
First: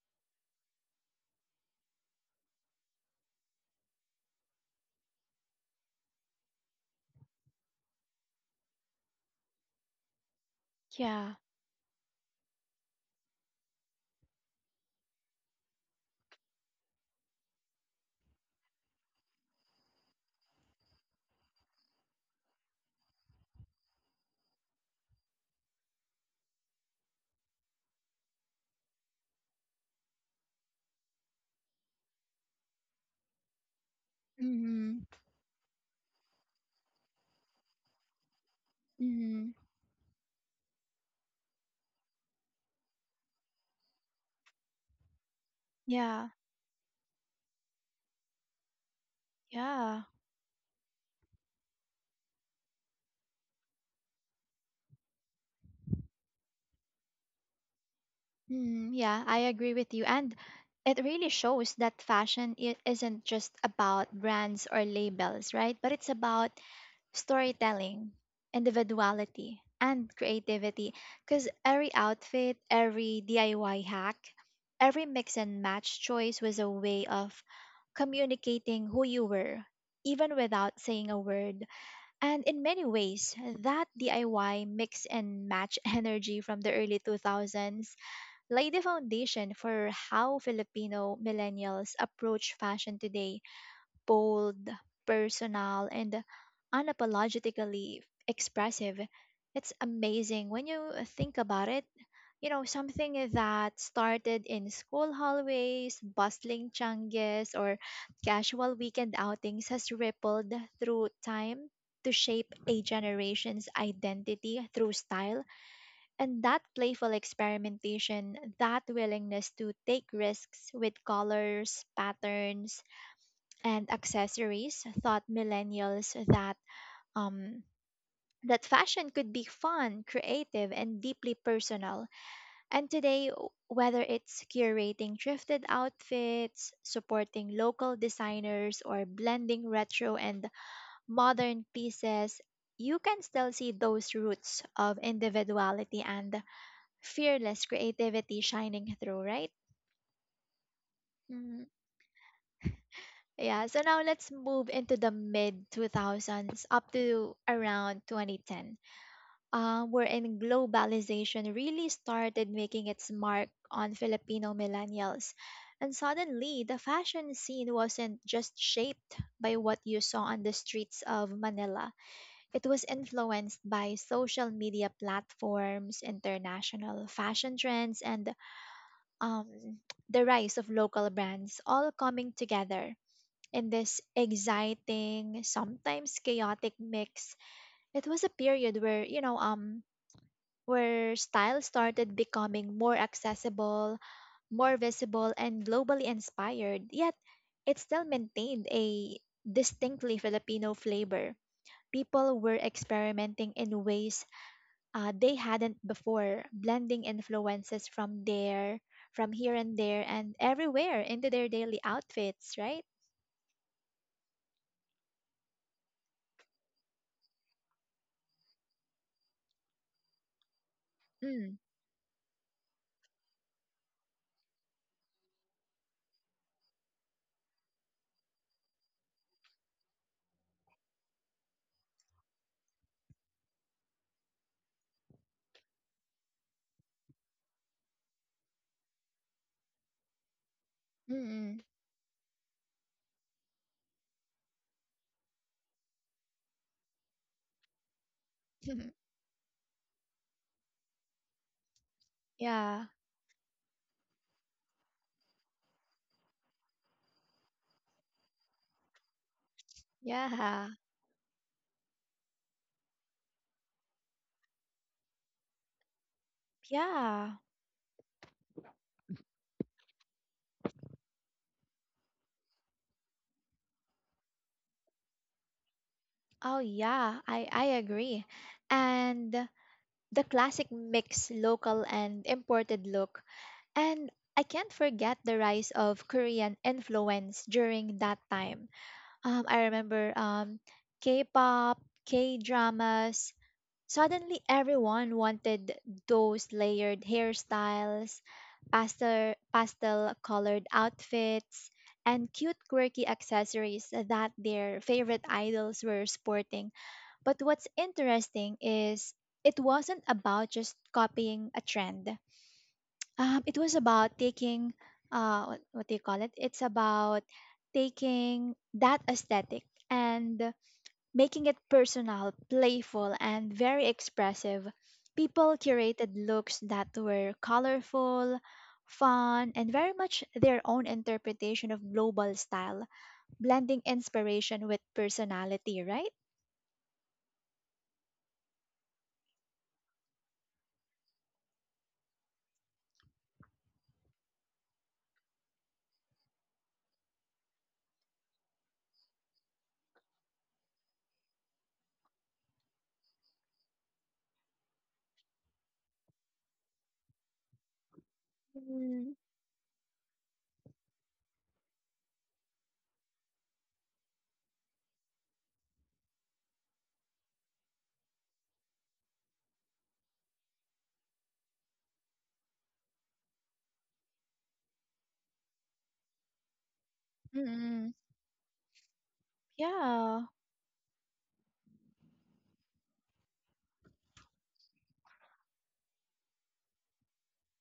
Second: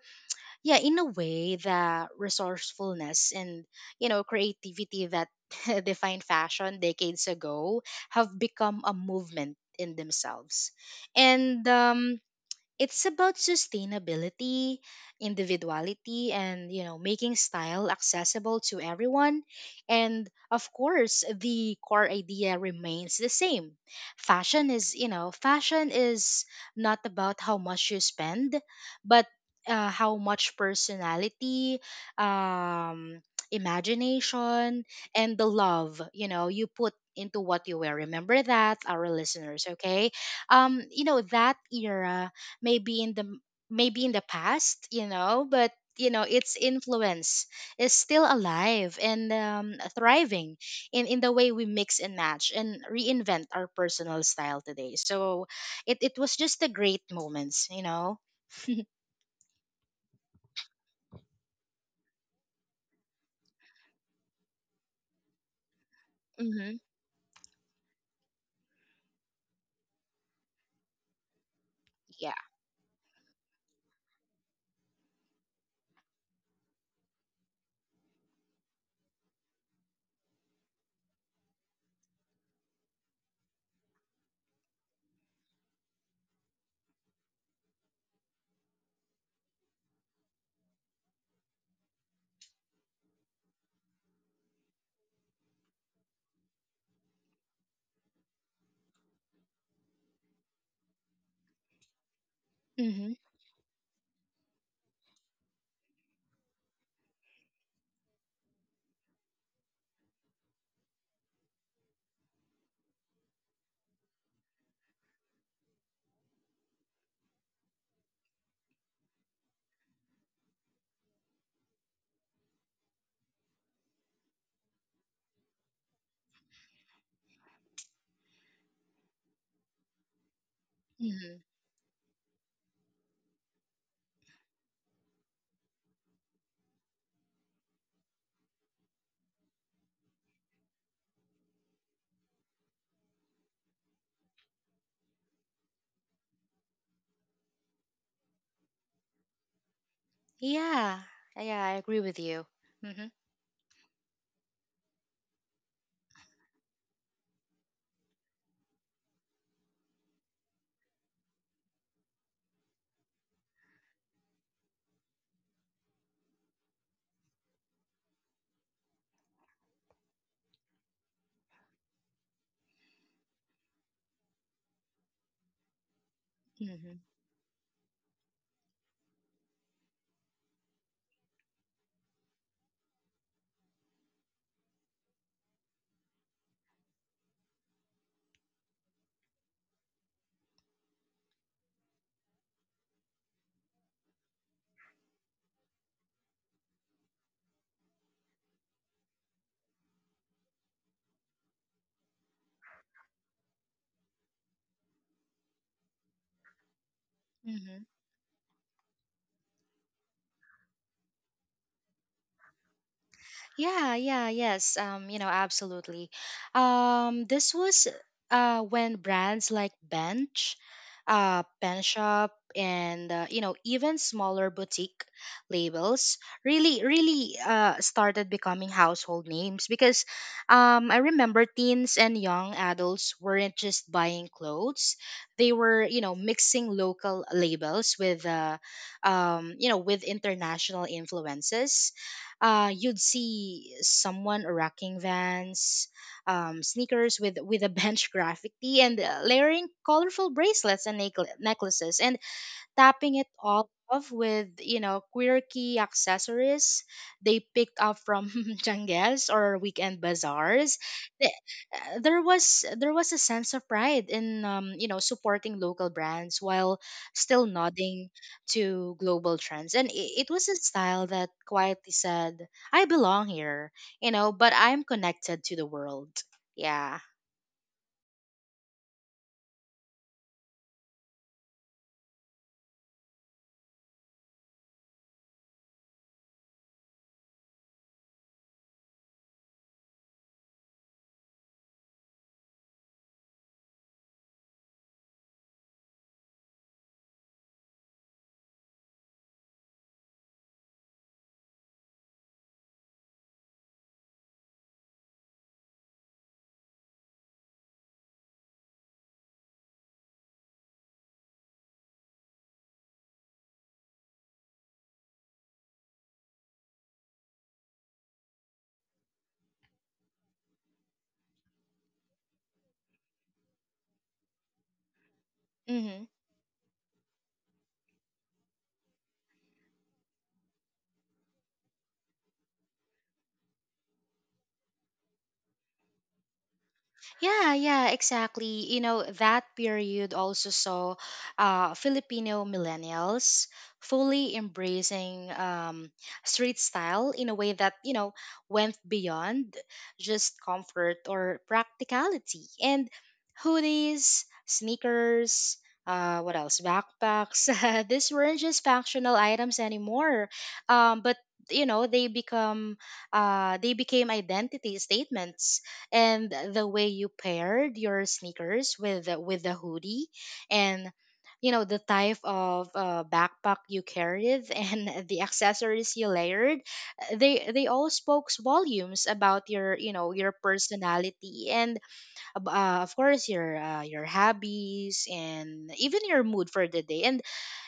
S2: yeah, in a way, the resourcefulness and, creativity that defined fashion decades ago have become a movement in themselves.
S1: Yeah.
S2: And, it's about sustainability, individuality, and, making style accessible to everyone. And of course, the core idea remains the same. Fashion is not about how much you spend, but, how much personality, um,
S1: mm
S2: imagination,
S1: Hmm.
S2: and the love, you put into what you wear. Remember that, our
S1: Mm-mm.
S2: listeners, okay? That era, maybe in the maybe in the past, but,
S1: Yeah.
S2: its influence is still alive and,
S1: Yeah.
S2: thriving in, the way we mix and match and reinvent our personal style today. So, it was just a great moments.
S1: Mm, yeah, I agree with you. And it really shows that fashion is isn't just about brands or labels, right? But it's about
S2: Mm-hmm.
S1: storytelling, individuality, and creativity. Because every
S2: Yeah.
S1: outfit, every DIY hack, every mix and match choice was a way of communicating who you were, even without saying a word. And in many ways, that DIY mix and match energy from the early 2000s laid the foundation for how Filipino millennials approach fashion today: bold, personal, and unapologetically expressive. It's amazing when you think about it. You know,
S2: Mm-hmm.
S1: something that started in school hallways, bustling changes, or casual weekend outings has rippled through time to shape a generation's identity through style. And that playful experimentation, that willingness to take risks with colors, patterns, and accessories taught millennials that um, that fashion could be fun, creative, and
S2: Mm-hmm.
S1: deeply personal. And today, whether it's curating thrifted outfits, supporting local designers, or blending retro and modern pieces, you can still see those roots of individuality and fearless creativity shining through, right?
S2: Yeah. Yeah,
S1: Mm-hmm.
S2: I agree with you. Mm-hmm.
S1: Yeah, so now let's move into the mid 2000s up to around 2010, wherein globalization really started making its mark on Filipino millennials. And suddenly, the fashion scene wasn't just shaped by what you saw on the streets of Manila, it was influenced by social media platforms,
S2: Mm-hmm.
S1: international fashion trends, and um, the rise of local brands all coming together in this exciting, sometimes chaotic mix. It was a period where, you know, where style started becoming more accessible, more visible, and globally inspired, yet it still maintained a distinctly Filipino flavor. People were experimenting in ways they hadn't before, blending
S2: Mm-hmm.
S1: influences from there, from here and there, and everywhere into their daily outfits, right?
S2: Yeah, yeah, yes. Absolutely. This was, when brands like Bench,
S1: Mm,
S2: Pen Shop, and, even smaller boutique labels really, really started becoming household names, because, I remember teens and young adults weren't just buying clothes; they were, mixing local labels with, with international
S1: mm,
S2: influences. You'd see someone rocking Vans, sneakers with, a Bench graffiti,
S1: mm.
S2: and, layering colorful bracelets and, necklaces. And
S1: Yeah,
S2: tapping it all off with, quirky accessories they picked up from jangles or weekend
S1: yeah,
S2: bazaars. The- there was a sense of pride in, supporting local brands while
S1: yeah.
S2: still nodding to global trends, and, it was a style that quietly said, I belong here, but I'm connected to the world.
S1: Oh,
S2: Yeah.
S1: yeah, I agree. And the classic mix, local and imported look. And I can't forget the rise of Korean influence during that time. I remember K pop, K dramas. Suddenly, everyone wanted those layered hairstyles, pastel colored outfits, and cute quirky accessories that their favorite idols were sporting. But what's interesting is it wasn't about just copying a trend. It was about taking, what do you call it? It's about taking that aesthetic and making it personal, playful, and very expressive. People
S2: Hmm.
S1: curated looks that were colorful, fun, and very much their own interpretation of global style, blending inspiration with personality, right?
S2: Yeah, yeah, exactly. You know, that period also saw, Filipino millennials fully embracing, street style in a way that, went beyond just comfort or practicality. And hoodies, sneakers, what else? Backpacks. These weren't just functional
S1: Mm,
S2: items anymore, but, they become, they became identity statements, and the way you paired your sneakers with the, hoodie and, the type of, backpack you carried and the accessories you layered, they all
S1: mm,
S2: spoke volumes about your,
S1: yeah.
S2: your personality, and, of course your, your hobbies, and even your mood for the day. And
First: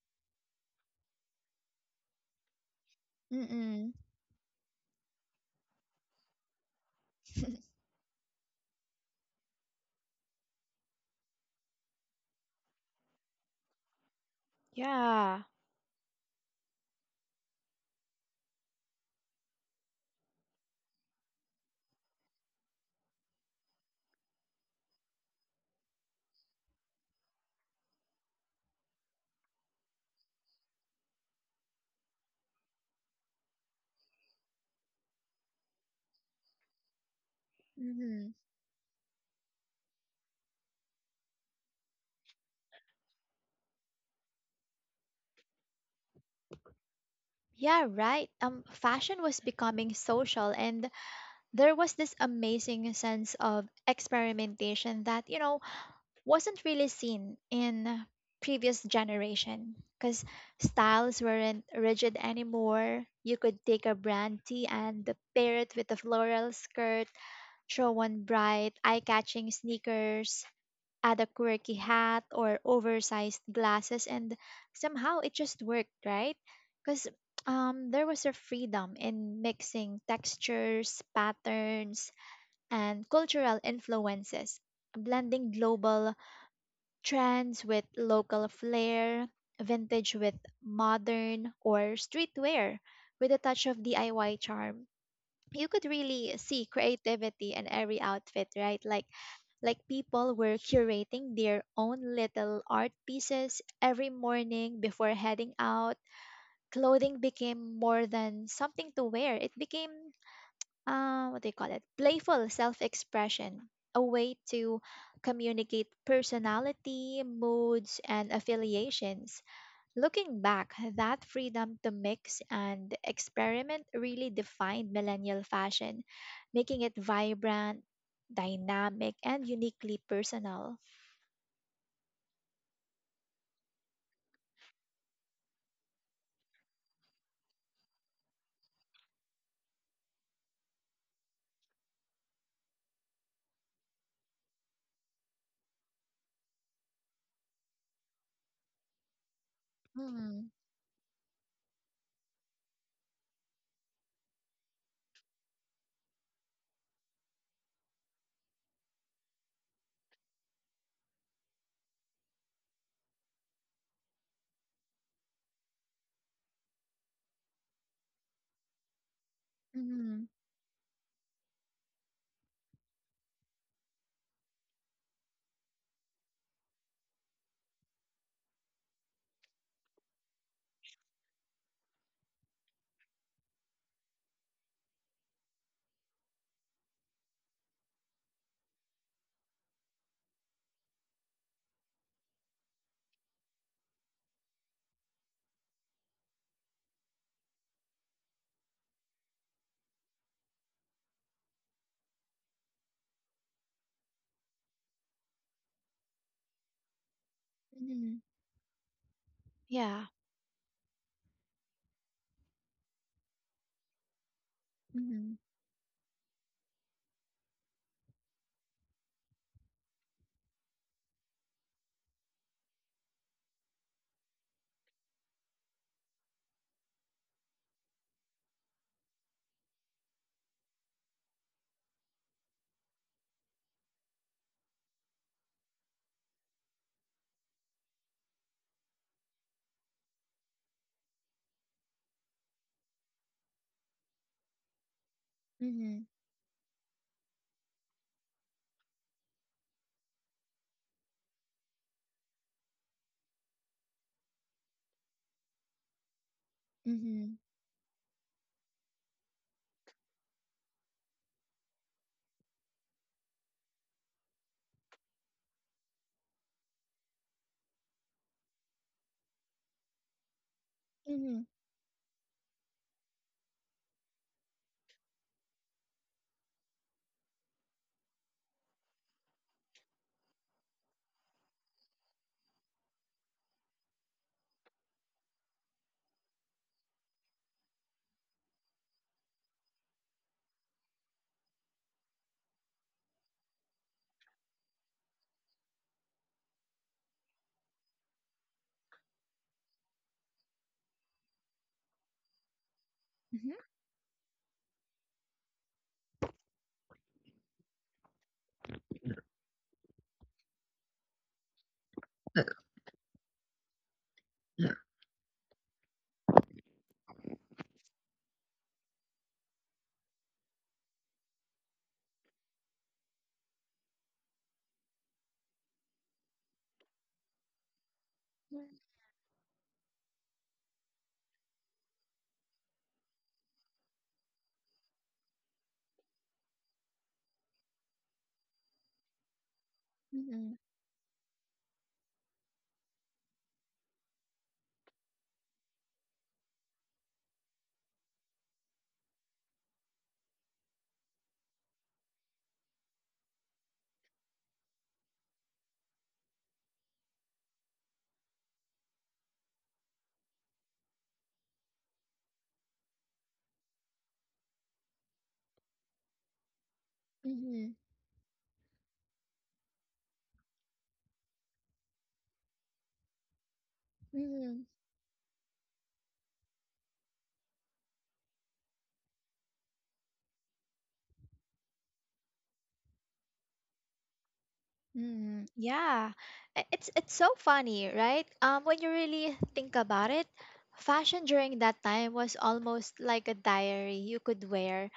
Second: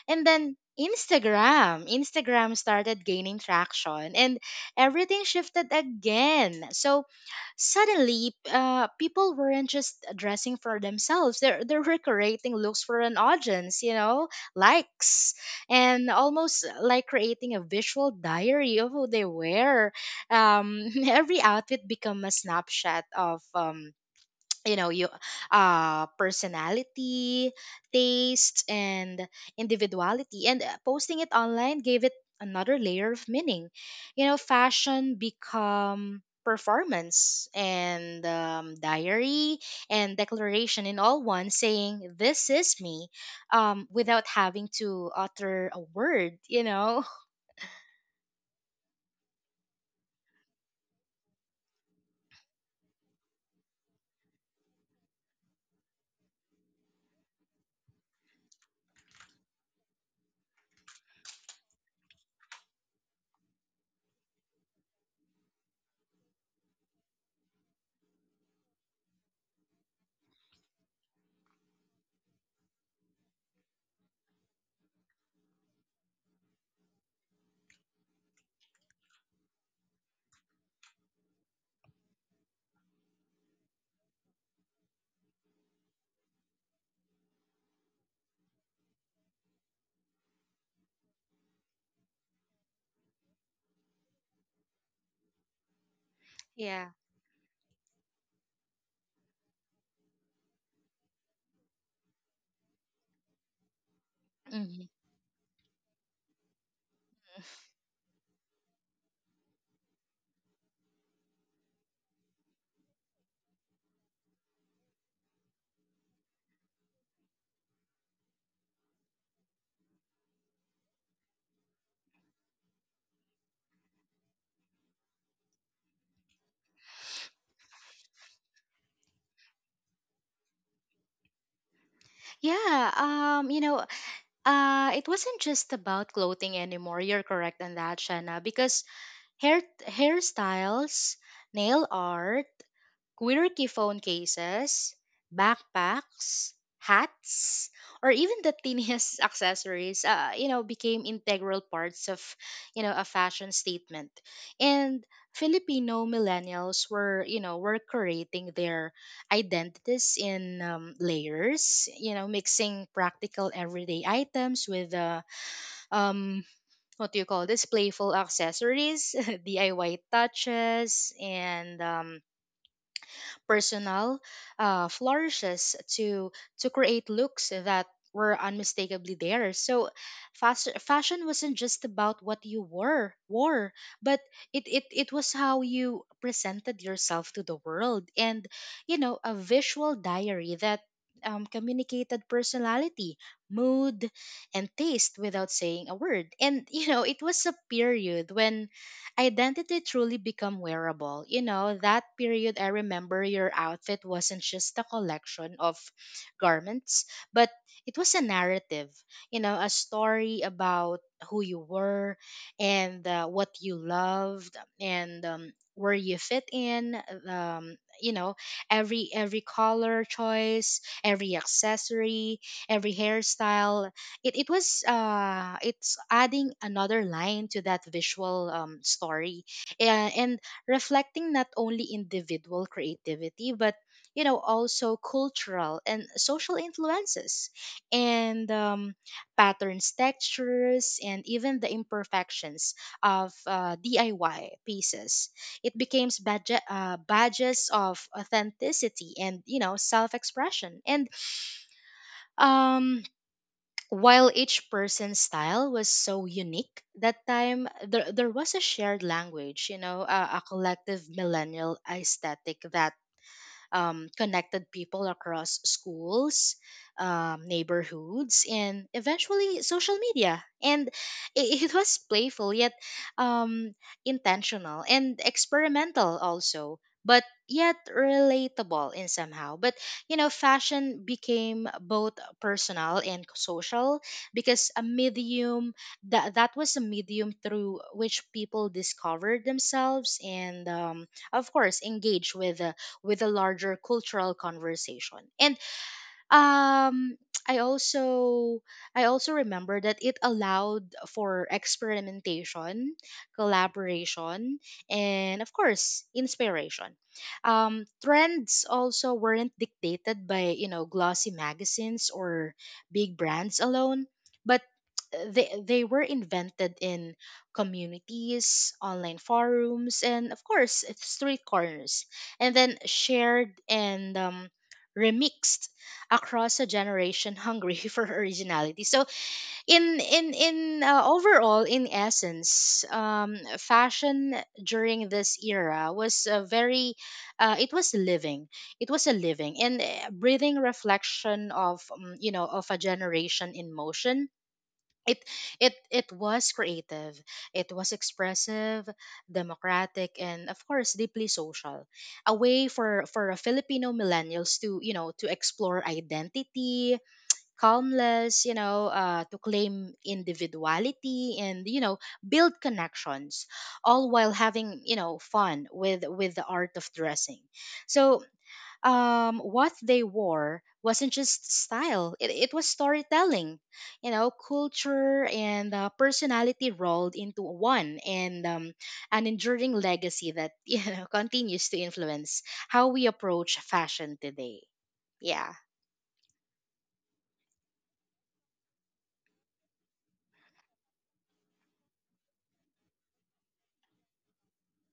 S2: then Instagram started gaining
S1: Mm,
S2: traction, and everything shifted again. So suddenly, people weren't just dressing for themselves. They were creating looks for an audience, likes,
S1: yeah.
S2: and almost, like creating a visual diary of who they were. Every outfit become a snapshot of, you know you personality, tastes, and individuality, and, posting it online gave it another layer of meaning. Fashion become performance, and,
S1: Mhm.
S2: diary and declaration, in all one, saying, this is me, without having to utter a word.
S1: Yeah, right. Fashion was becoming social, and there was this amazing sense of experimentation that, you know, wasn't really seen in previous generation because styles weren't rigid anymore. You could take a brand tee and pair it with a floral skirt, throw on bright, eye-catching sneakers, add a quirky hat or oversized glasses, and somehow it just worked, right? Because there was a freedom in mixing textures, patterns, and cultural influences, blending global trends with local flair, vintage with modern, or streetwear with a touch of DIY charm. You could really see
S2: Yeah.
S1: creativity in every outfit, right? Like people were curating their own little art pieces every morning
S2: Mhm.
S1: before heading out. Clothing became more than something to wear. It became, what do you call it? Playful self expression, a way to communicate personality, moods, and affiliations. Looking back, that freedom to mix and experiment really defined millennial fashion, making it vibrant, dynamic, and uniquely personal.
S2: Yeah, it wasn't just about clothing anymore. You're correct on that, Shanna, because, hair hairstyles, nail art, quirky phone cases, backpacks, hats, or even the tiniest accessories,
S1: Mm,
S2: became integral parts of, a fashion statement. And Filipino millennials were creating their identities in, layers, mixing practical everyday items with, um, what do you call this, playful accessories, DIY
S1: mm,
S2: touches, and, personal, flourishes to create looks that were unmistakably theirs. So, fashion wasn't just about what you wore, but it was how you presented yourself to the world, and, a visual diary that, communicated personality, mood, and taste without saying a word. And it was a period when identity truly become wearable. That period, I remember, your outfit wasn't just a collection of garments, but it was
S1: mm,
S2: a narrative, a
S1: yeah.
S2: story about who you were, and, what you loved, and,
S1: Mm,
S2: where you fit in. Um, you know, every color choice, every accessory, every hairstyle, it's adding another line to that visual, story, and reflecting not only individual creativity, but, also cultural and social influences, and, patterns, textures, and even the imperfections of, DIY pieces. It
S1: mm,
S2: becomes, badges of authenticity and, self-expression. And, um while each person's style was so unique that
S1: mm,
S2: time, there was a shared language, a collective millennial aesthetic that, connected people across schools, neighborhoods, and eventually social media. And,
S1: mm,
S2: it was playful yet, um, intentional and experimental also. But yet relatable in somehow. But, fashion became both personal and social, because a medium that was a medium through which people discovered themselves, and, of course engage with, with a larger cultural conversation. And, um i also I also remember that it allowed for experimentation,
S1: mhm,
S2: collaboration, and of course inspiration. Trends also weren't dictated by, glossy magazines or big brands alone, but they were invented in communities, online forums, and of course street corners, and then shared and, remixed across a generation hungry for originality. So, in overall in essence, fashion during this era was a very, it was living. It was a living and, breathing
S1: mm,
S2: reflection of, of a generation in motion. It it it was creative, it was expressive, democratic, and of course deeply social. A way for a Filipino millennials to, to explore identity, calmness, to claim individuality, and, build connections, all while having, fun with, the art of dressing.
S1: mm,
S2: So, what they wore wasn't just style, it was storytelling,
S1: mm,
S2: culture, and, personality rolled into one, and, an enduring legacy that, continues to influence how we approach fashion today.
S1: mm.
S2: Yeah.
S1: Yeah. It's so funny, right? When you really think about it, fashion during that time was almost like a diary you could wear.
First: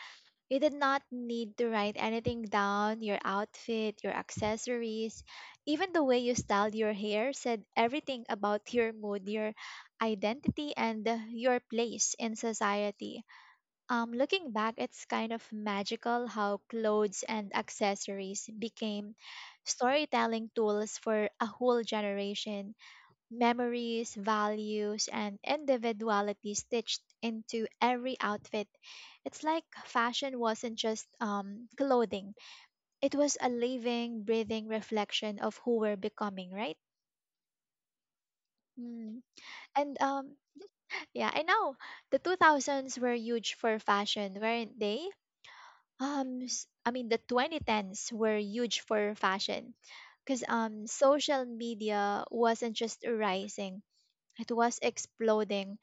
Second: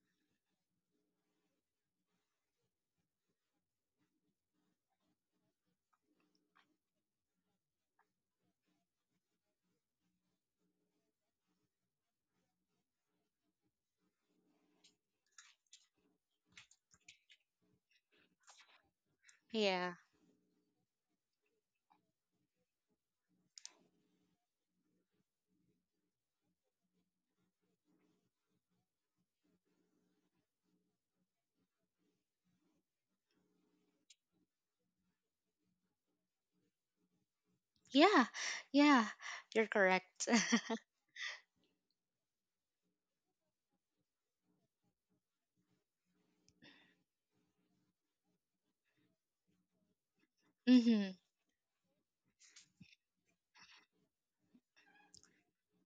S1: You did not need to write anything down. Your outfit, your accessories, even the way you styled your hair said everything about your mood, your identity, and your place in society. Looking back, it's kind of magical how clothes and accessories became
S2: Yeah.
S1: storytelling tools for a whole generation, memories, values, and individuality stitched into every outfit. It's like fashion wasn't just clothing, it was a living, breathing reflection of who we're becoming, right?
S2: Yeah. Yeah.
S1: Mm.
S2: You're
S1: And
S2: correct.
S1: yeah, I know the 2000s were huge for fashion, weren't they? I mean, the 2010s were huge for fashion because
S2: Hmm.
S1: social media wasn't just rising, it was exploding.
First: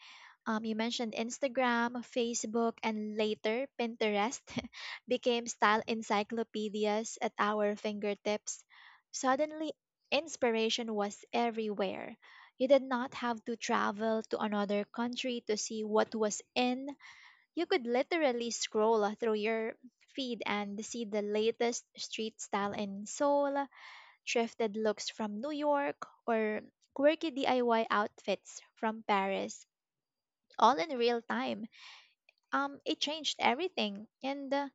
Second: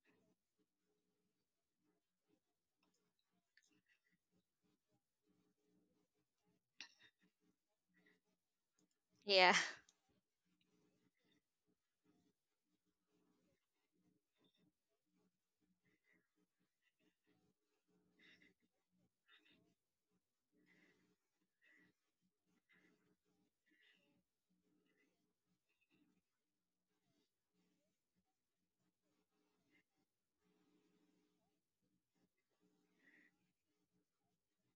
S1: You mentioned Instagram, Facebook, and later Pinterest became style encyclopedias at our fingertips.
S2: Yeah.
S1: Suddenly, inspiration was everywhere. You did not have to travel to another country to see what was in. You could literally scroll through your feed and see the latest street style in Seoul, thrifted looks from New York, or quirky DIY outfits from Paris, all in real time. It changed everything. And uh,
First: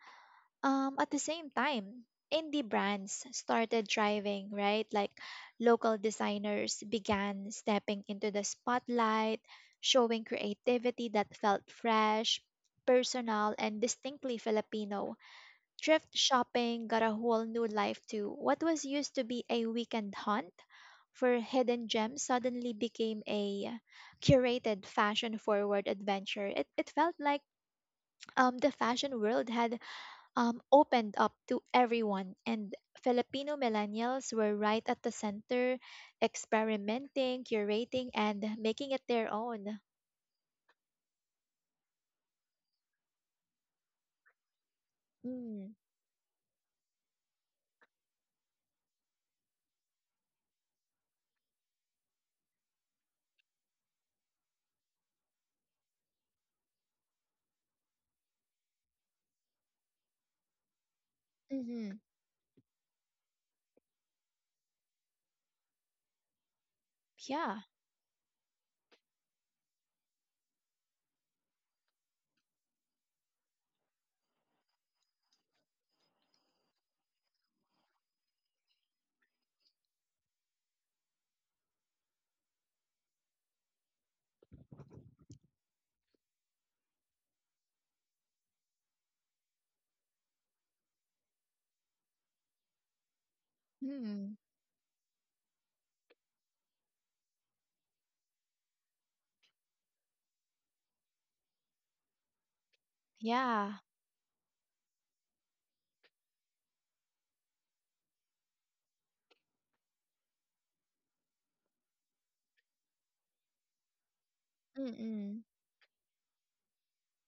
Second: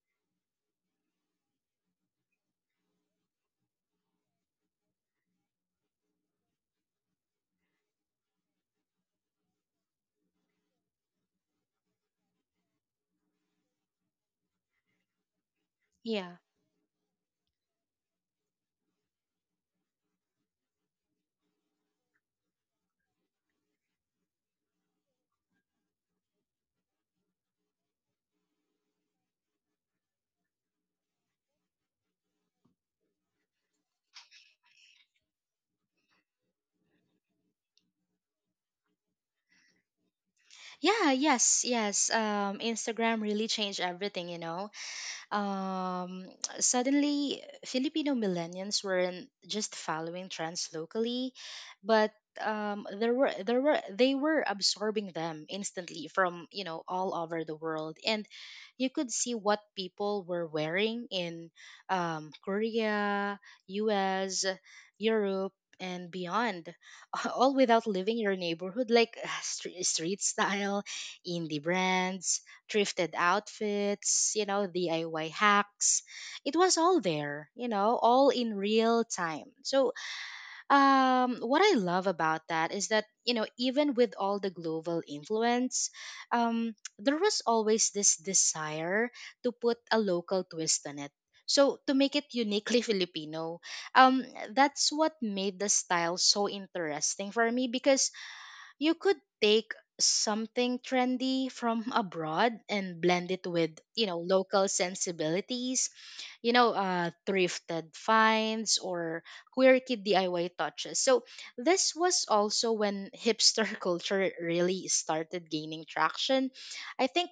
S1: um, at the same time, indie brands started driving, right? Like local designers began stepping into the spotlight, showing creativity that felt fresh, personal, and distinctly Filipino. Thrift
S2: Yeah.
S1: shopping got a whole new life too. What was used to be a weekend hunt for hidden gems suddenly became a curated fashion forward adventure. It felt like the fashion world had opened up to everyone, and Filipino millennials were right at the center, experimenting, curating, and making it their own.
S2: Yeah, yes, yes. Instagram really changed everything.
S1: Mm,
S2: um, suddenly Filipino millennials weren't just following trends locally, but, there were they were absorbing them instantly from, all over the world, and you could see what people were wearing in,
S1: mm-hmm.
S2: Korea, U.S., Europe. And beyond, all
S1: Yeah.
S2: without leaving your neighborhood, like, street style, indie brands, thrifted outfits, DIY hacks. It was all there, all in real time. So what I love about that is that, you know, even with all the global influence, there was always this desire to put a local twist on it. So, to make it uniquely Filipino, um,
S1: Mm,
S2: that's what made the style so interesting for me because you could take something trendy from abroad and blend it with,
S1: yeah.
S2: you know, local sensibilities, you know, thrifted finds or quirky DIY touches. So this was also when hipster culture really
S1: Mm-mm.
S2: started gaining traction. I think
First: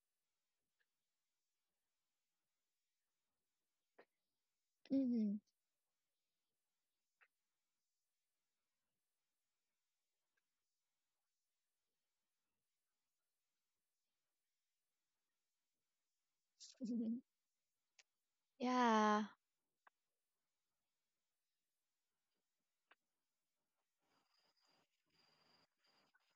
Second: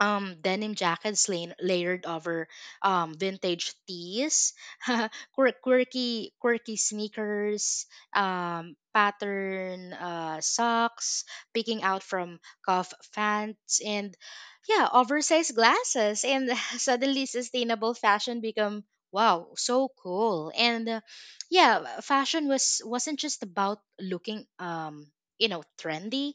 S2: denim jackets layered over vintage tees,
S1: Mm-hmm.
S2: quirky sneakers, pattern socks picking out from cuff fans, and yeah, oversized glasses, and suddenly sustainable fashion become
S1: Yeah.
S2: wow so cool. And yeah, fashion wasn't just about looking you know trendy,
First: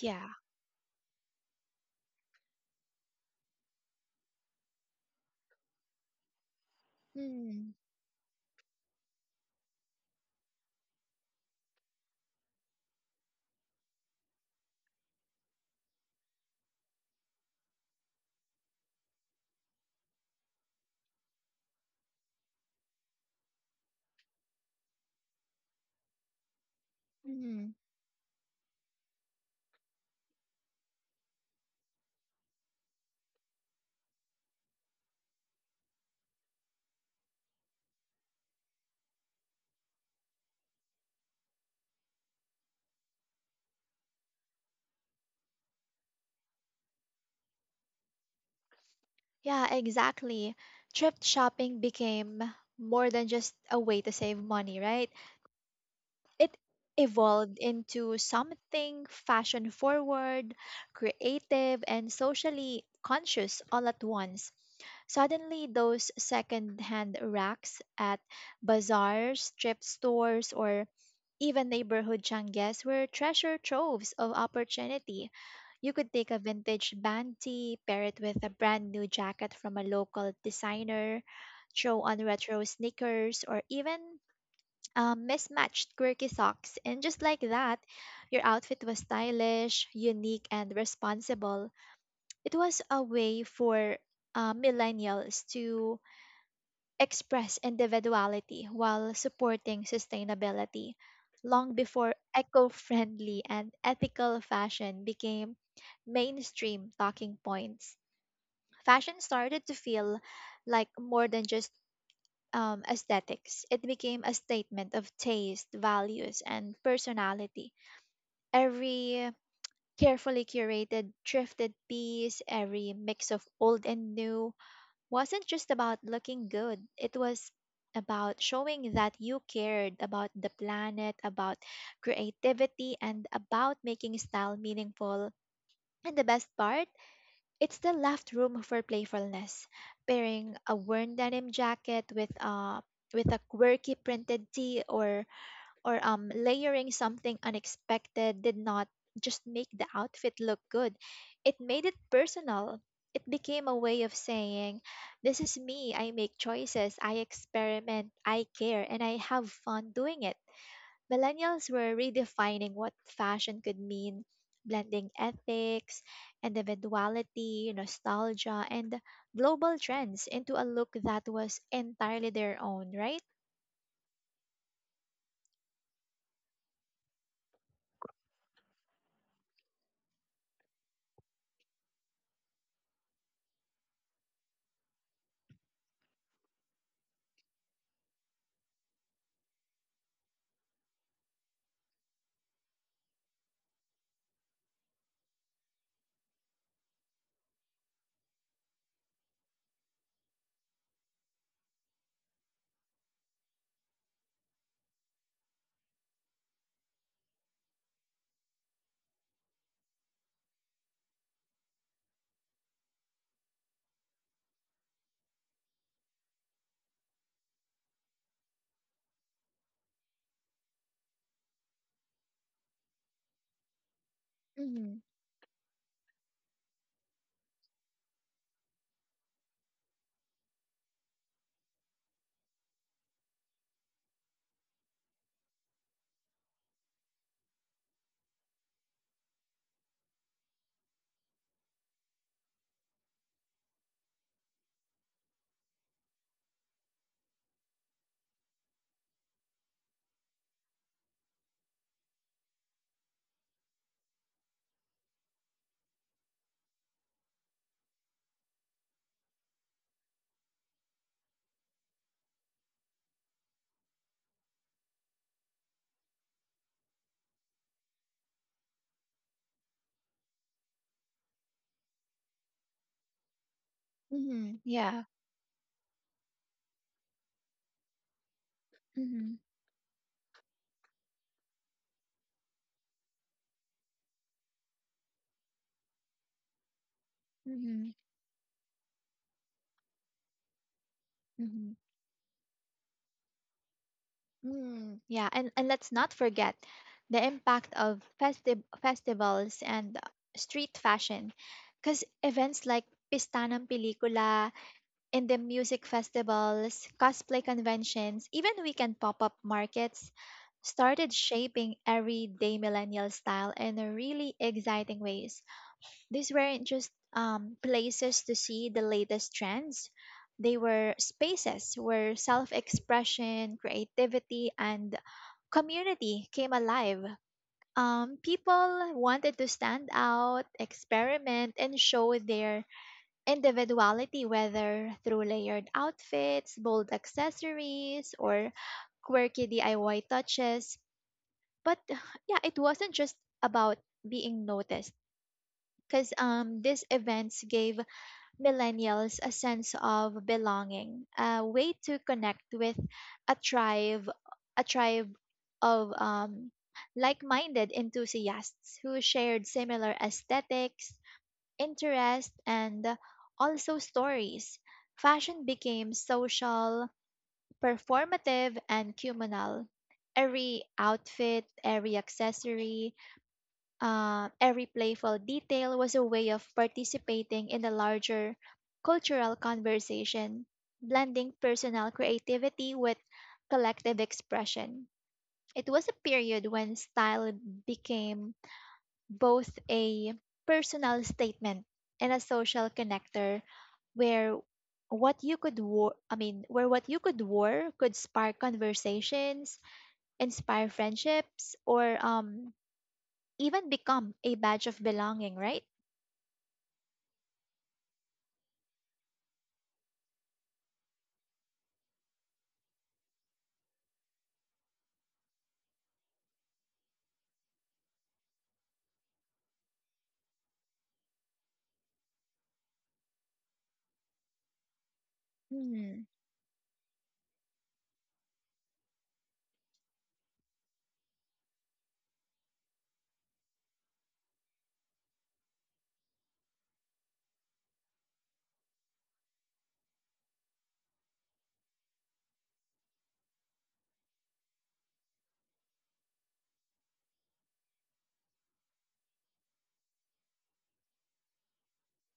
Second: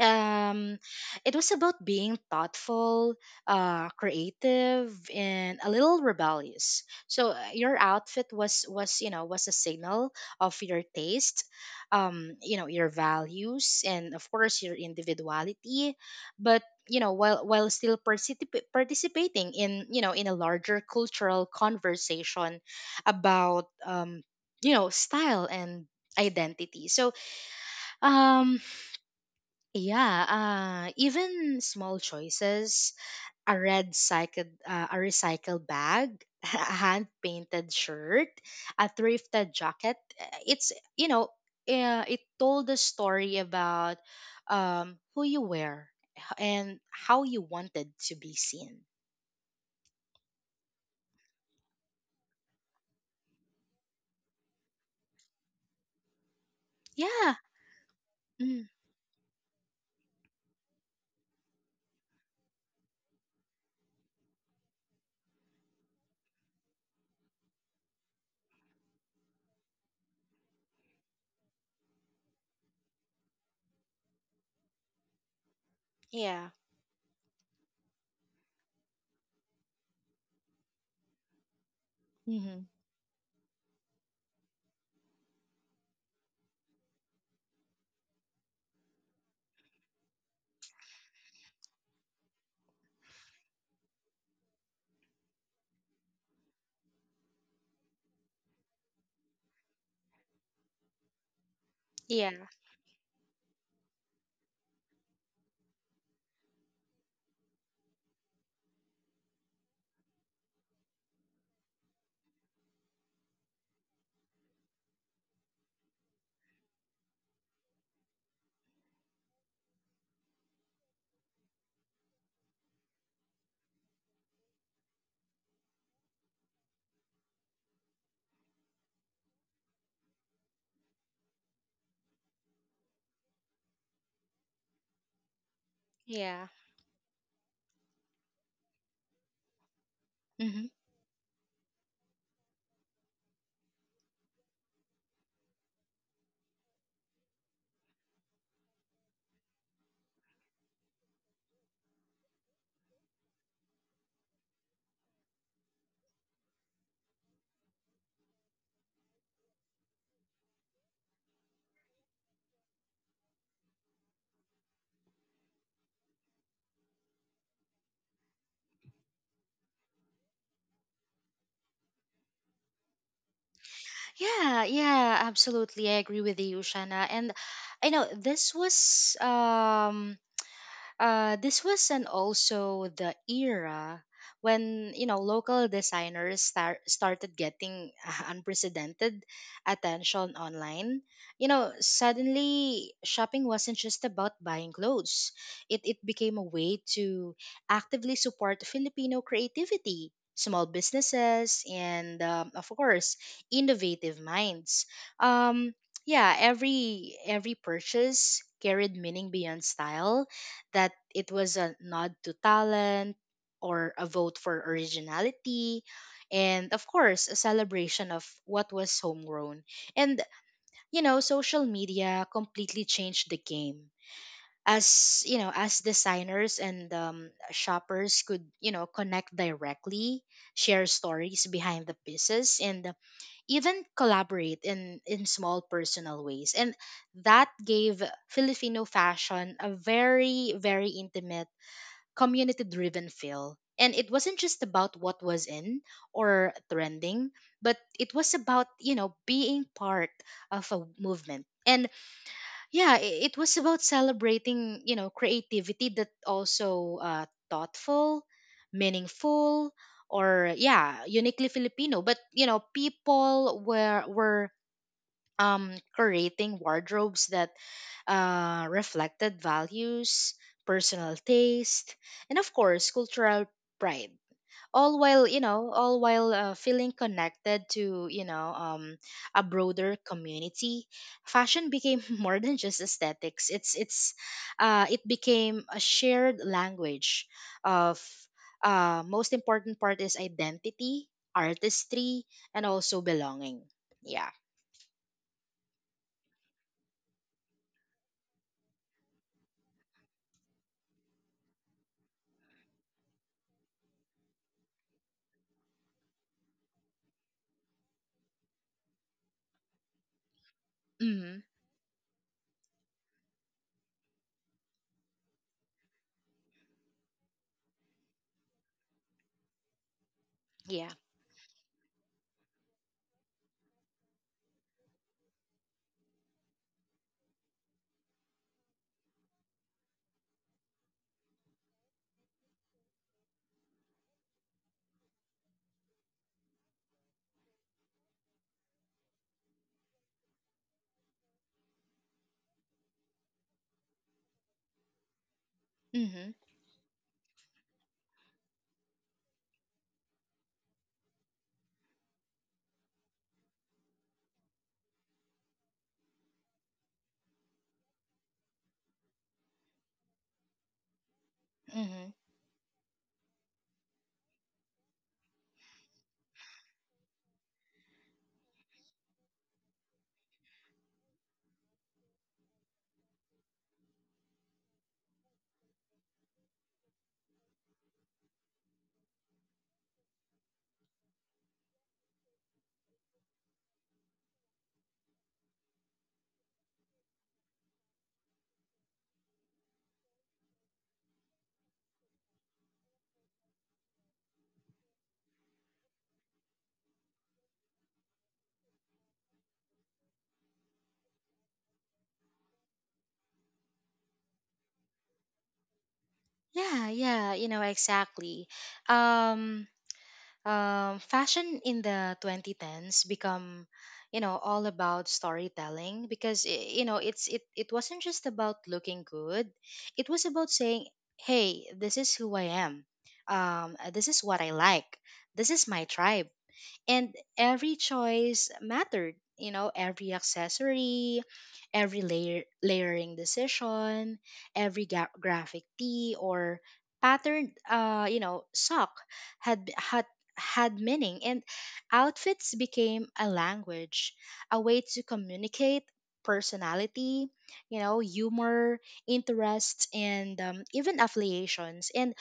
S1: Yeah.
S2: it was about being thoughtful, creative, and a little rebellious. So
S1: Mm,
S2: your outfit was you know was a signal of your taste, you know your values, and of course your individuality. But you know while still participating in you know in a larger cultural conversation about you know style and identity. So
S1: mm.
S2: um yeah, even small choices, a recycled bag, a hand painted shirt, a thrifted jacket. It's You know, it told a story about who you were and how you wanted to be seen.
S1: Yeah, exactly. Thrift shopping became more than just a way to save money, right? It
S2: Yeah.
S1: evolved into
S2: Mm,
S1: something fashion forward, creative, and socially conscious all at once. Suddenly, those second hand racks at bazaars, thrift stores, or even neighborhood changes were treasure troves of opportunity. You could take a
S2: yeah.
S1: vintage banty, pair it with a brand new jacket from a local designer, throw on
S2: Mm-hmm.
S1: retro sneakers, or even mismatched quirky socks, and just like that, your outfit was stylish, unique, and responsible. It was a way for millennials to express individuality while supporting sustainability. Long before
S2: Yeah,
S1: eco friendly and ethical fashion became mainstream talking points, fashion started to feel like more than just aesthetics. It became a statement of taste, values, and personality. Every carefully curated, thrifted piece, every mix of old and new wasn't just about looking good, it was about showing that you cared about the planet, about creativity, and about making style meaningful. And the
S2: yeah.
S1: best part, it still left room for playfulness. Pairing
S2: Mm-hmm.
S1: a worn denim jacket with a quirky printed tee or layering something unexpected did not just make the outfit look good. It made it personal. It became a way of saying, "This is me. I make choices. I experiment. I care. And I have fun doing it." Millennials were redefining what fashion could mean, blending ethics, individuality, nostalgia, and global trends into a look that was entirely their own, right?
S2: Yeah, yeah, absolutely. I agree with you, Shana. And I know this was and also the era when you know local designers started getting unprecedented attention online. You know, suddenly shopping wasn't just about buying clothes. It became a way to actively support Filipino creativity, small businesses, and of course innovative minds. um, yeah, every purchase carried meaning beyond style, that it was a nod to talent or a vote for originality and of course a celebration of what was homegrown. And you know social media completely changed the game
S1: Mm-hmm.
S2: as you know as designers and shoppers could you know connect directly, share stories behind the pieces, and even collaborate in small personal ways. And that gave Filipino fashion a very very intimate, community driven feel. And it wasn't just about what was in or trending, but it was about, you know, being part of a movement. And yeah, it was about celebrating, you know, creativity that also thoughtful, meaningful, or yeah, uniquely Filipino. But you know, people were curating wardrobes that reflected values, personal taste, and of course, cultural pride.
S1: Mm-hmm.
S2: All
S1: Yeah.
S2: while, you know, all while feeling connected to, you know,
S1: Mm-hmm.
S2: a broader community, fashion became more than just aesthetics. It became a shared language of,
S1: Mm-hmm.
S2: most important part is identity,
S1: Mm-hmm.
S2: artistry, and also belonging. Yeah.
S1: Mm, yeah, and let's not forget the impact of festivals and street fashion because events like Pistanang Pelikula, in the music festivals, cosplay conventions, even weekend pop up markets started
S2: hmm
S1: shaping everyday millennial style in a really exciting ways. These weren't just places to see the latest trends, they
S2: Yeah.
S1: were spaces where self expression, creativity, and community came alive. People wanted to stand out, experiment, and show their individuality, whether through layered outfits, bold accessories, or quirky DIY touches. But yeah, it wasn't just about being noticed because
S2: Mm-hmm.
S1: these events gave millennials a sense of belonging, a way to connect with a tribe, a tribe of like-minded enthusiasts who shared similar aesthetics,
S2: Mm-hmm.
S1: interest, and also stories. Fashion became social, performative, and communal. Every outfit, every accessory, every playful detail was a way of participating in the larger cultural conversation, blending personal creativity with collective expression. It was a period when style became both a personal statement and a social connector where what you could war could spark conversations, inspire friendships, or even become a badge of belonging, right?
S2: Yeah, yeah, you know, exactly. Um, Fashion in the 2010s become, you know, all about storytelling because you know, it wasn't just about looking good. It was about saying, "Hey, this is who I am. This is what I like. This is my
S1: Mm.
S2: tribe." And every choice mattered, you know, every accessory, every layering decision, every graphic tee or patterned you know sock had had meaning. And outfits became a language, a way to communicate personality, you know, humor, interests, and even affiliations, and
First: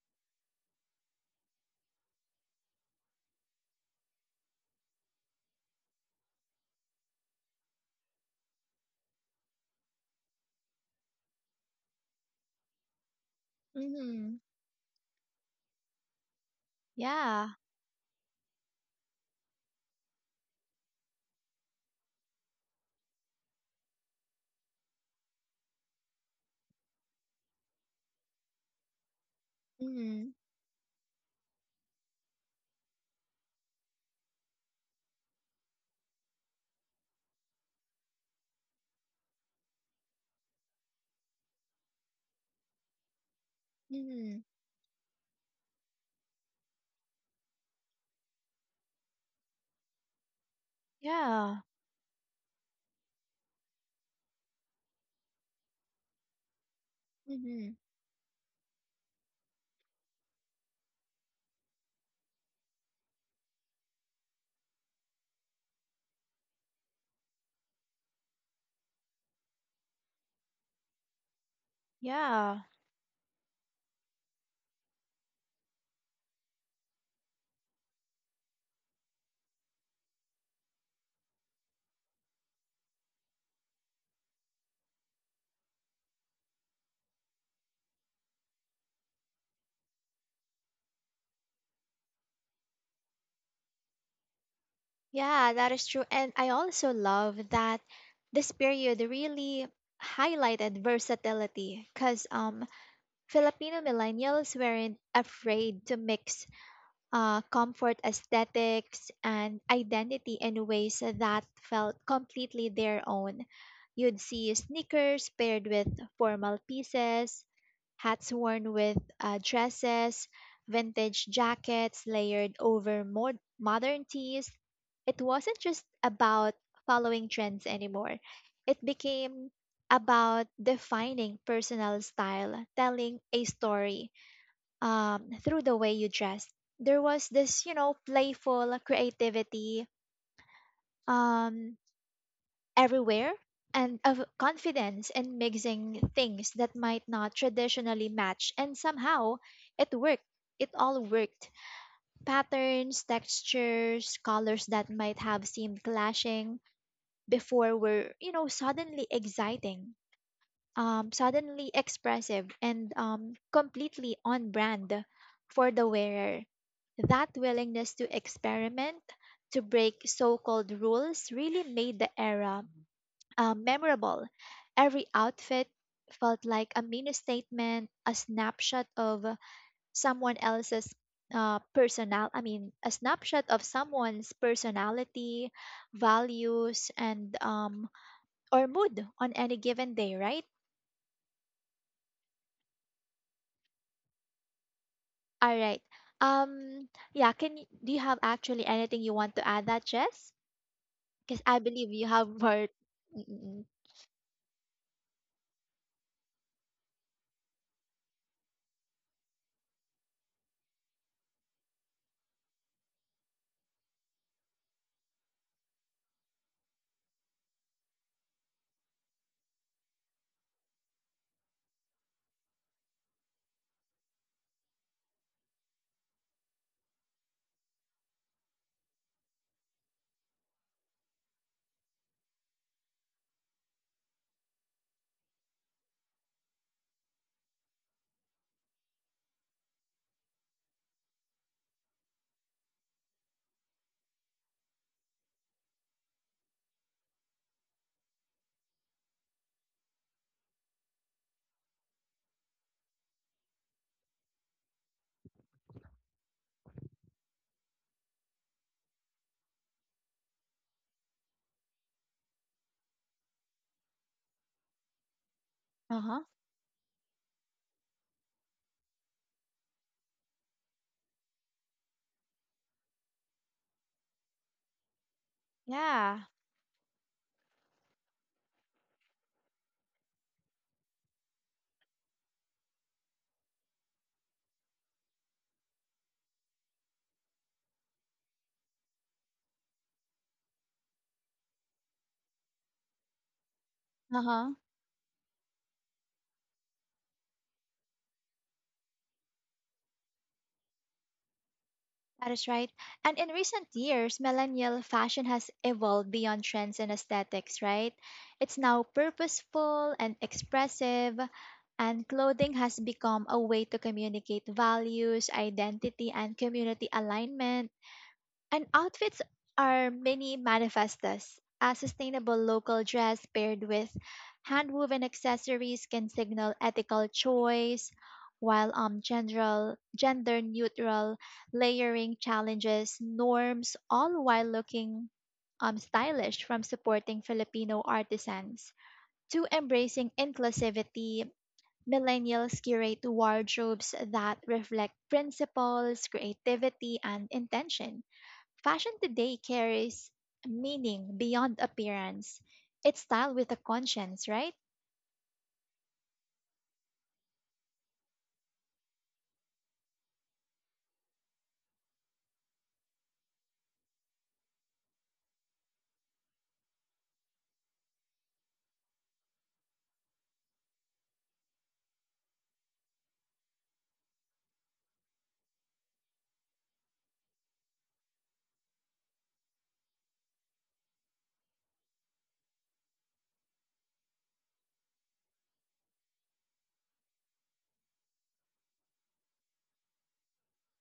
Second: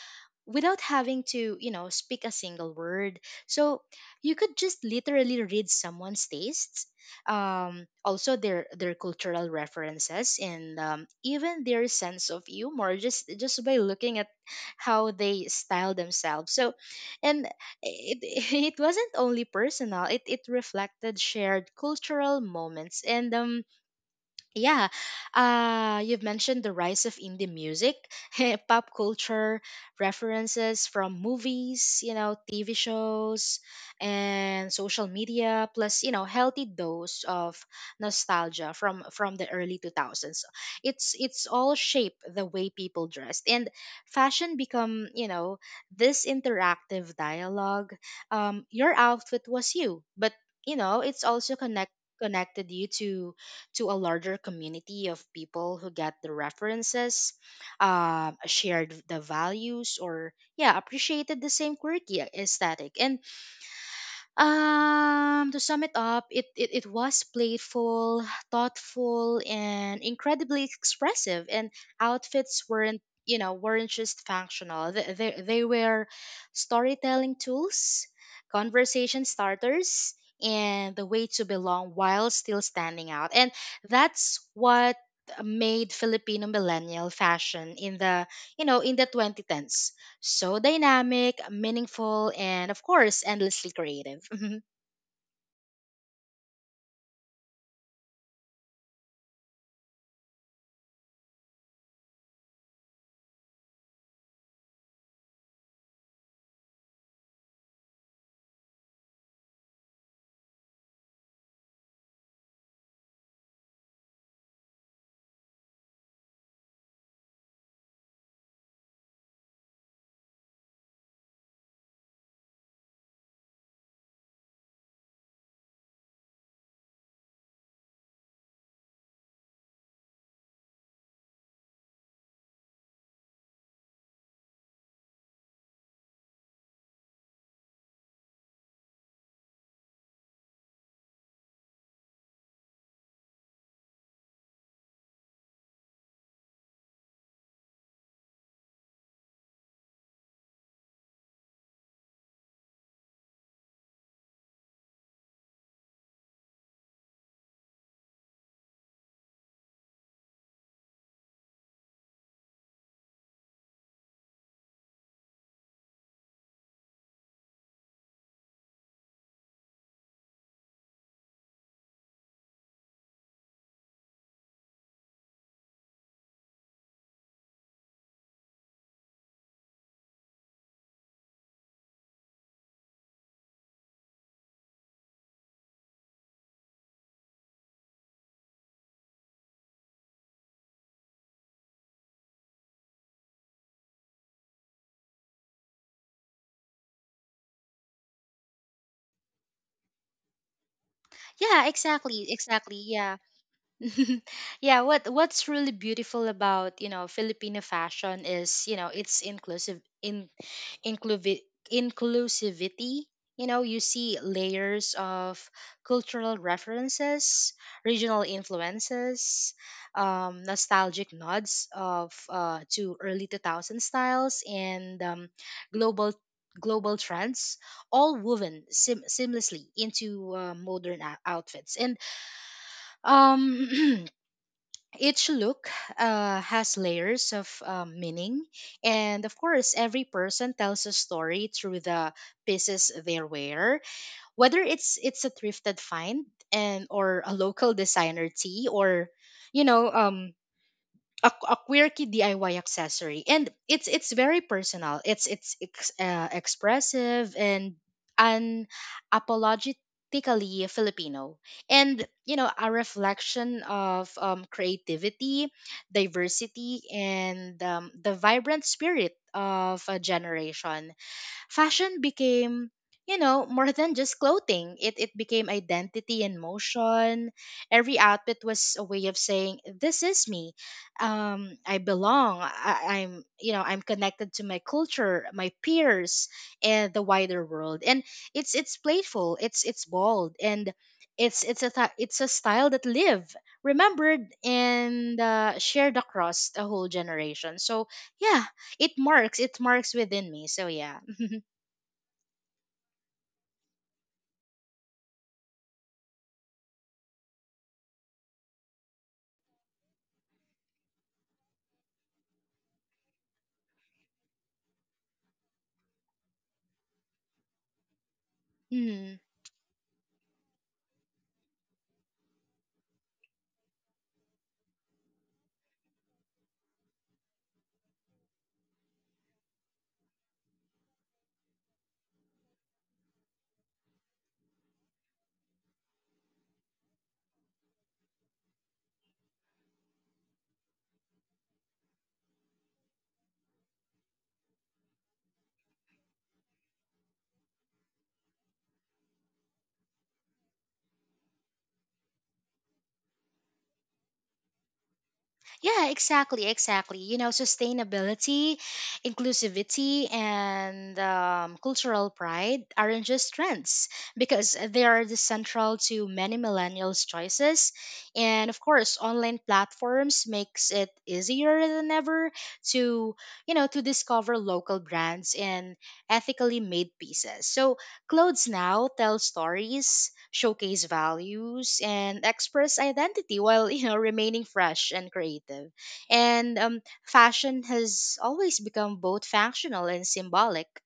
S2: without having to you know speak a single word. So you could just literally read someone's tastes, also their cultural references, and even their sense of humor, just by looking at
S1: Mhm.
S2: how they style themselves. So and
S1: Yeah.
S2: it, it wasn't only personal, it reflected shared cultural moments. And yeah, you've mentioned the rise of indie music, pop culture
S1: Mhm.
S2: references from movies, you know, TV shows, and social media, plus you know, healthy dose of nostalgia from the early 2000s. It's all shape the way people dressed, and
S1: Mhm.
S2: fashion become you know this interactive dialogue. Your outfit was you, but you know, it's also
S1: Yeah.
S2: connect connected you to a larger community of people who get the references,
S1: Mhm.
S2: shared the values, or yeah, appreciated the same quirky aesthetic. And to sum it up, it was playful, thoughtful, and incredibly expressive. And
S1: Yeah.
S2: outfits weren't, you know, weren't just functional. They were storytelling tools, conversation starters, and the way to belong while still standing out. And that's what made Filipino millennial fashion in the, you know, in the 2010s so dynamic, meaningful, and of course, endlessly creative.
S1: Yeah, that is true. And I also love that this period really highlighted versatility because Filipino millennials weren't afraid to mix comfort aesthetics and identity in ways that felt completely their own. You'd see sneakers paired with formal pieces, hats worn with dresses, vintage jackets layered over modern tees. It wasn't just about following trends anymore, it became about defining personal style, telling a story through the way you dressed. There was this, you know, playful creativity um, everywhere and of confidence in mixing things that might not traditionally match. And somehow it worked. It all worked. Patterns, textures, colors that might have seemed clashing before were, you know, suddenly exciting, suddenly expressive and completely on brand for the wearer. That willingness to experiment, to break so called rules, really made the era memorable. Every outfit felt like a mini statement, a snapshot of someone else's. Personal I mean a snapshot of someone's personality, values, and or mood on any given day, right? All right. Um, yeah, can you, do you have actually anything you want to add that, Jess? Because I
S2: Yeah,
S1: believe you
S2: exactly,
S1: have more.
S2: exactly. Yeah,
S1: Mm, mm, mm.
S2: yeah, what's really beautiful about, you know, Filipino fashion is, you know, it's inclusive in inclusive inclusivity. You know, you see layers of cultural references, regional influences, nostalgic nods of to early 2000 styles, and global global trends, all woven seamlessly into modern outfits. And um each look has layers of meaning, and of course every person tells a story through the pieces they wear, whether it's a thrifted find and or a local designer tee or you know a quirky DIY accessory. And it's very personal. It's expressive and unapologetically Filipino, and you know a reflection of creativity,
S1: Uh-huh.
S2: diversity, and the vibrant spirit of a generation. Fashion became you know more than just clothing. It became identity
S1: Yeah.
S2: in motion. Every outfit was a way of saying this is me. I belong. I'm, you know, I'm connected to my culture, my peers, and the wider world. And it's playful, it's bold, and it's a style that live, remembered,
S1: Uh-huh.
S2: and shared across a whole generation. So yeah, it marks within me. So yeah.
S1: That is right. And in recent years, millennial fashion has evolved beyond trends and aesthetics, right? It's now purposeful and expressive, and clothing has become a way to communicate values, identity, and community alignment. And
S2: Mhm.
S1: outfits are many manifestas. A sustainable local dress paired with handwoven accessories can signal ethical choice, while general gender neutral layering challenges norms all while looking stylish, from supporting Filipino artisans to embracing inclusivity. Millennials curate wardrobes that reflect principles, creativity, and intention. Fashion today carries meaning beyond appearance. It's style with a conscience, right?
S2: Yeah, exactly, exactly. You know, sustainability, inclusivity, and cultural pride aren't just trends because they are the central to many millennials' choices. And of course, online platforms makes it easier than ever to, you know, to discover local brands and ethically made pieces. So clothes now tell stories, showcase values, and express identity while you know remaining fresh and creative. And fashion has always become both functional and symbolic.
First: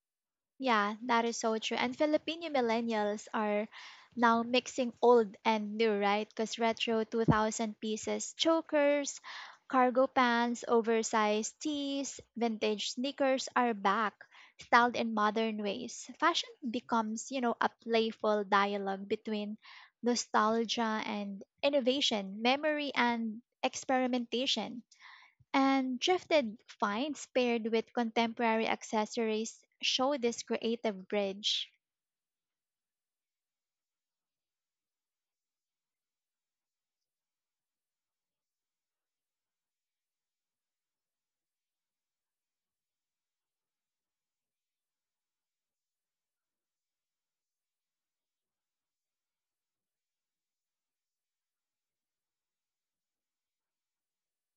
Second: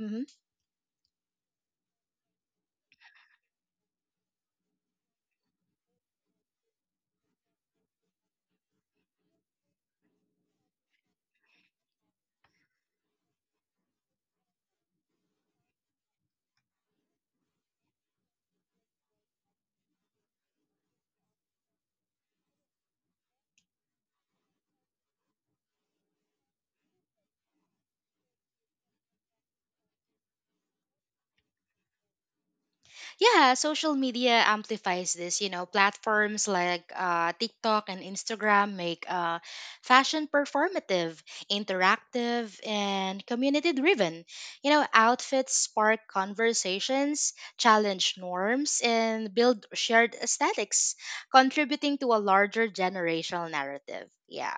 S2: Mm-hmm.
S1: Yeah, that is so true. And Filipino millennials are now mixing old and new, right? Because retro 2000 pieces, chokers, cargo pants, oversized tees, vintage sneakers are back, styled in modern ways. Fashion becomes, you know, a playful dialogue between nostalgia and innovation, memory and experimentation. And drifted finds paired with contemporary accessories show this creative bridge.
S2: Yeah, social media amplifies this. You know, platforms like TikTok and Instagram make fashion performative, interactive, and community driven. You know, outfits spark conversations, challenge norms, and build shared aesthetics, contributing to a larger generational narrative. Yeah.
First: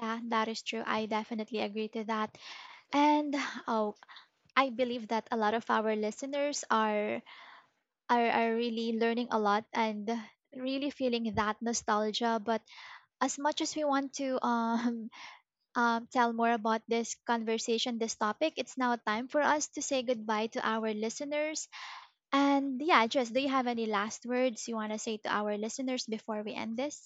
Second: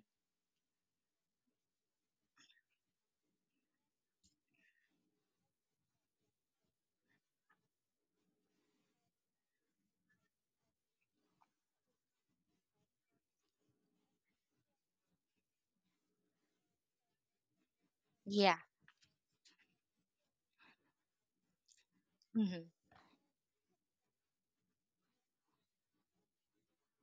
S1: Yeah, that is true. I definitely agree to that. And oh, I believe that a lot of our listeners are really learning a lot and really feeling that nostalgia. But as much as we want to tell more about this conversation, this topic,
S2: Yeah.
S1: it's now time for us to say goodbye to our listeners.
S2: Mhm.
S1: And yeah, Jess, do you have any last words you want to say to our listeners before we end this?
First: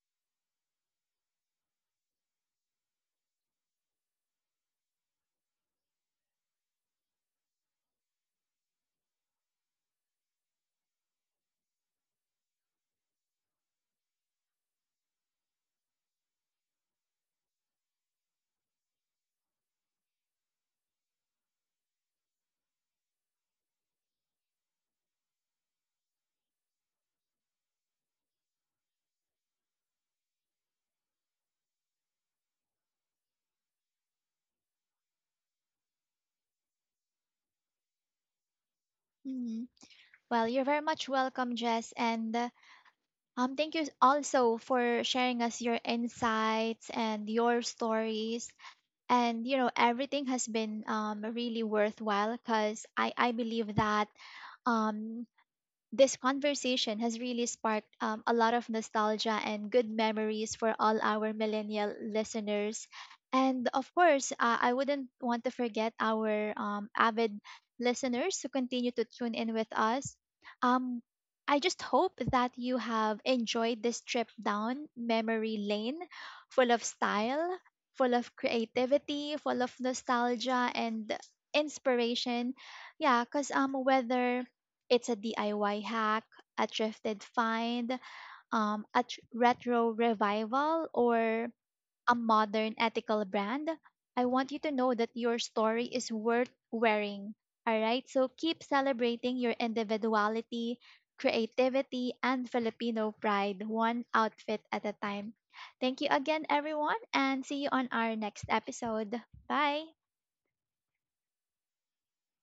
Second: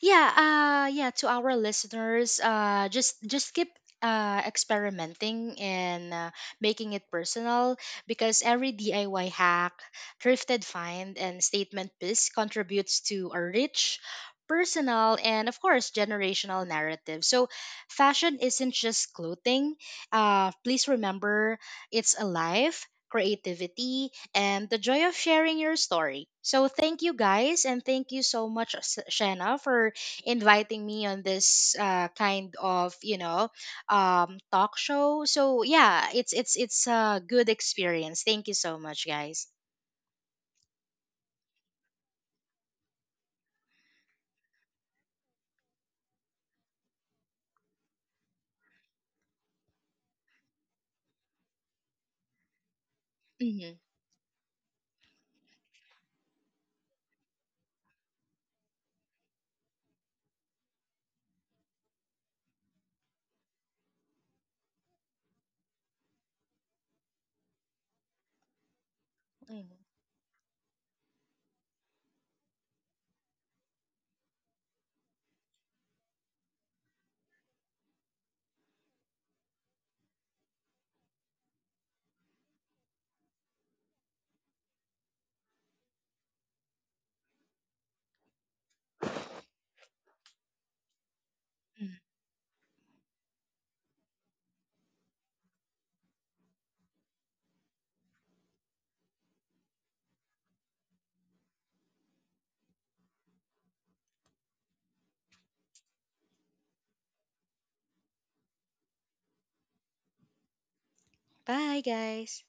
S2: Yeah, yeah, to our listeners, just keep experimenting and making it personal, because every DIY hack, thrifted find, and statement piece contributes to a rich personal and of course generational narrative. So fashion isn't just clothing. Uh, please remember it's a life, creativity, and the joy of sharing your story. So thank you guys, and thank you so much, Shanna, for inviting me on this kind of you know talk show. So yeah, it's it's a good experience. Thank you so much, guys.
S1: Hmm. Well, you're very much welcome, Jess. And thank you also for sharing us your insights and your stories. And, you know, everything has been really worthwhile because I believe
S2: Hmm
S1: that um, this conversation has really sparked a lot of nostalgia and good memories for all our millennial listeners. And of course, I wouldn't want to forget our avid listeners who continue to tune in with us. Um, I just hope that you have enjoyed this trip down memory lane full of style, full of creativity, full of nostalgia and inspiration. Yeah, because whether it's a DIY hack, a thrifted find, a retro revival, or a modern ethical brand, I want you to know that your story is worth wearing. All right, so keep celebrating your individuality, creativity, and Filipino pride, one outfit at a time. Thank you again, everyone, and see you on our next episode. Bye.
S2: Bye, guys.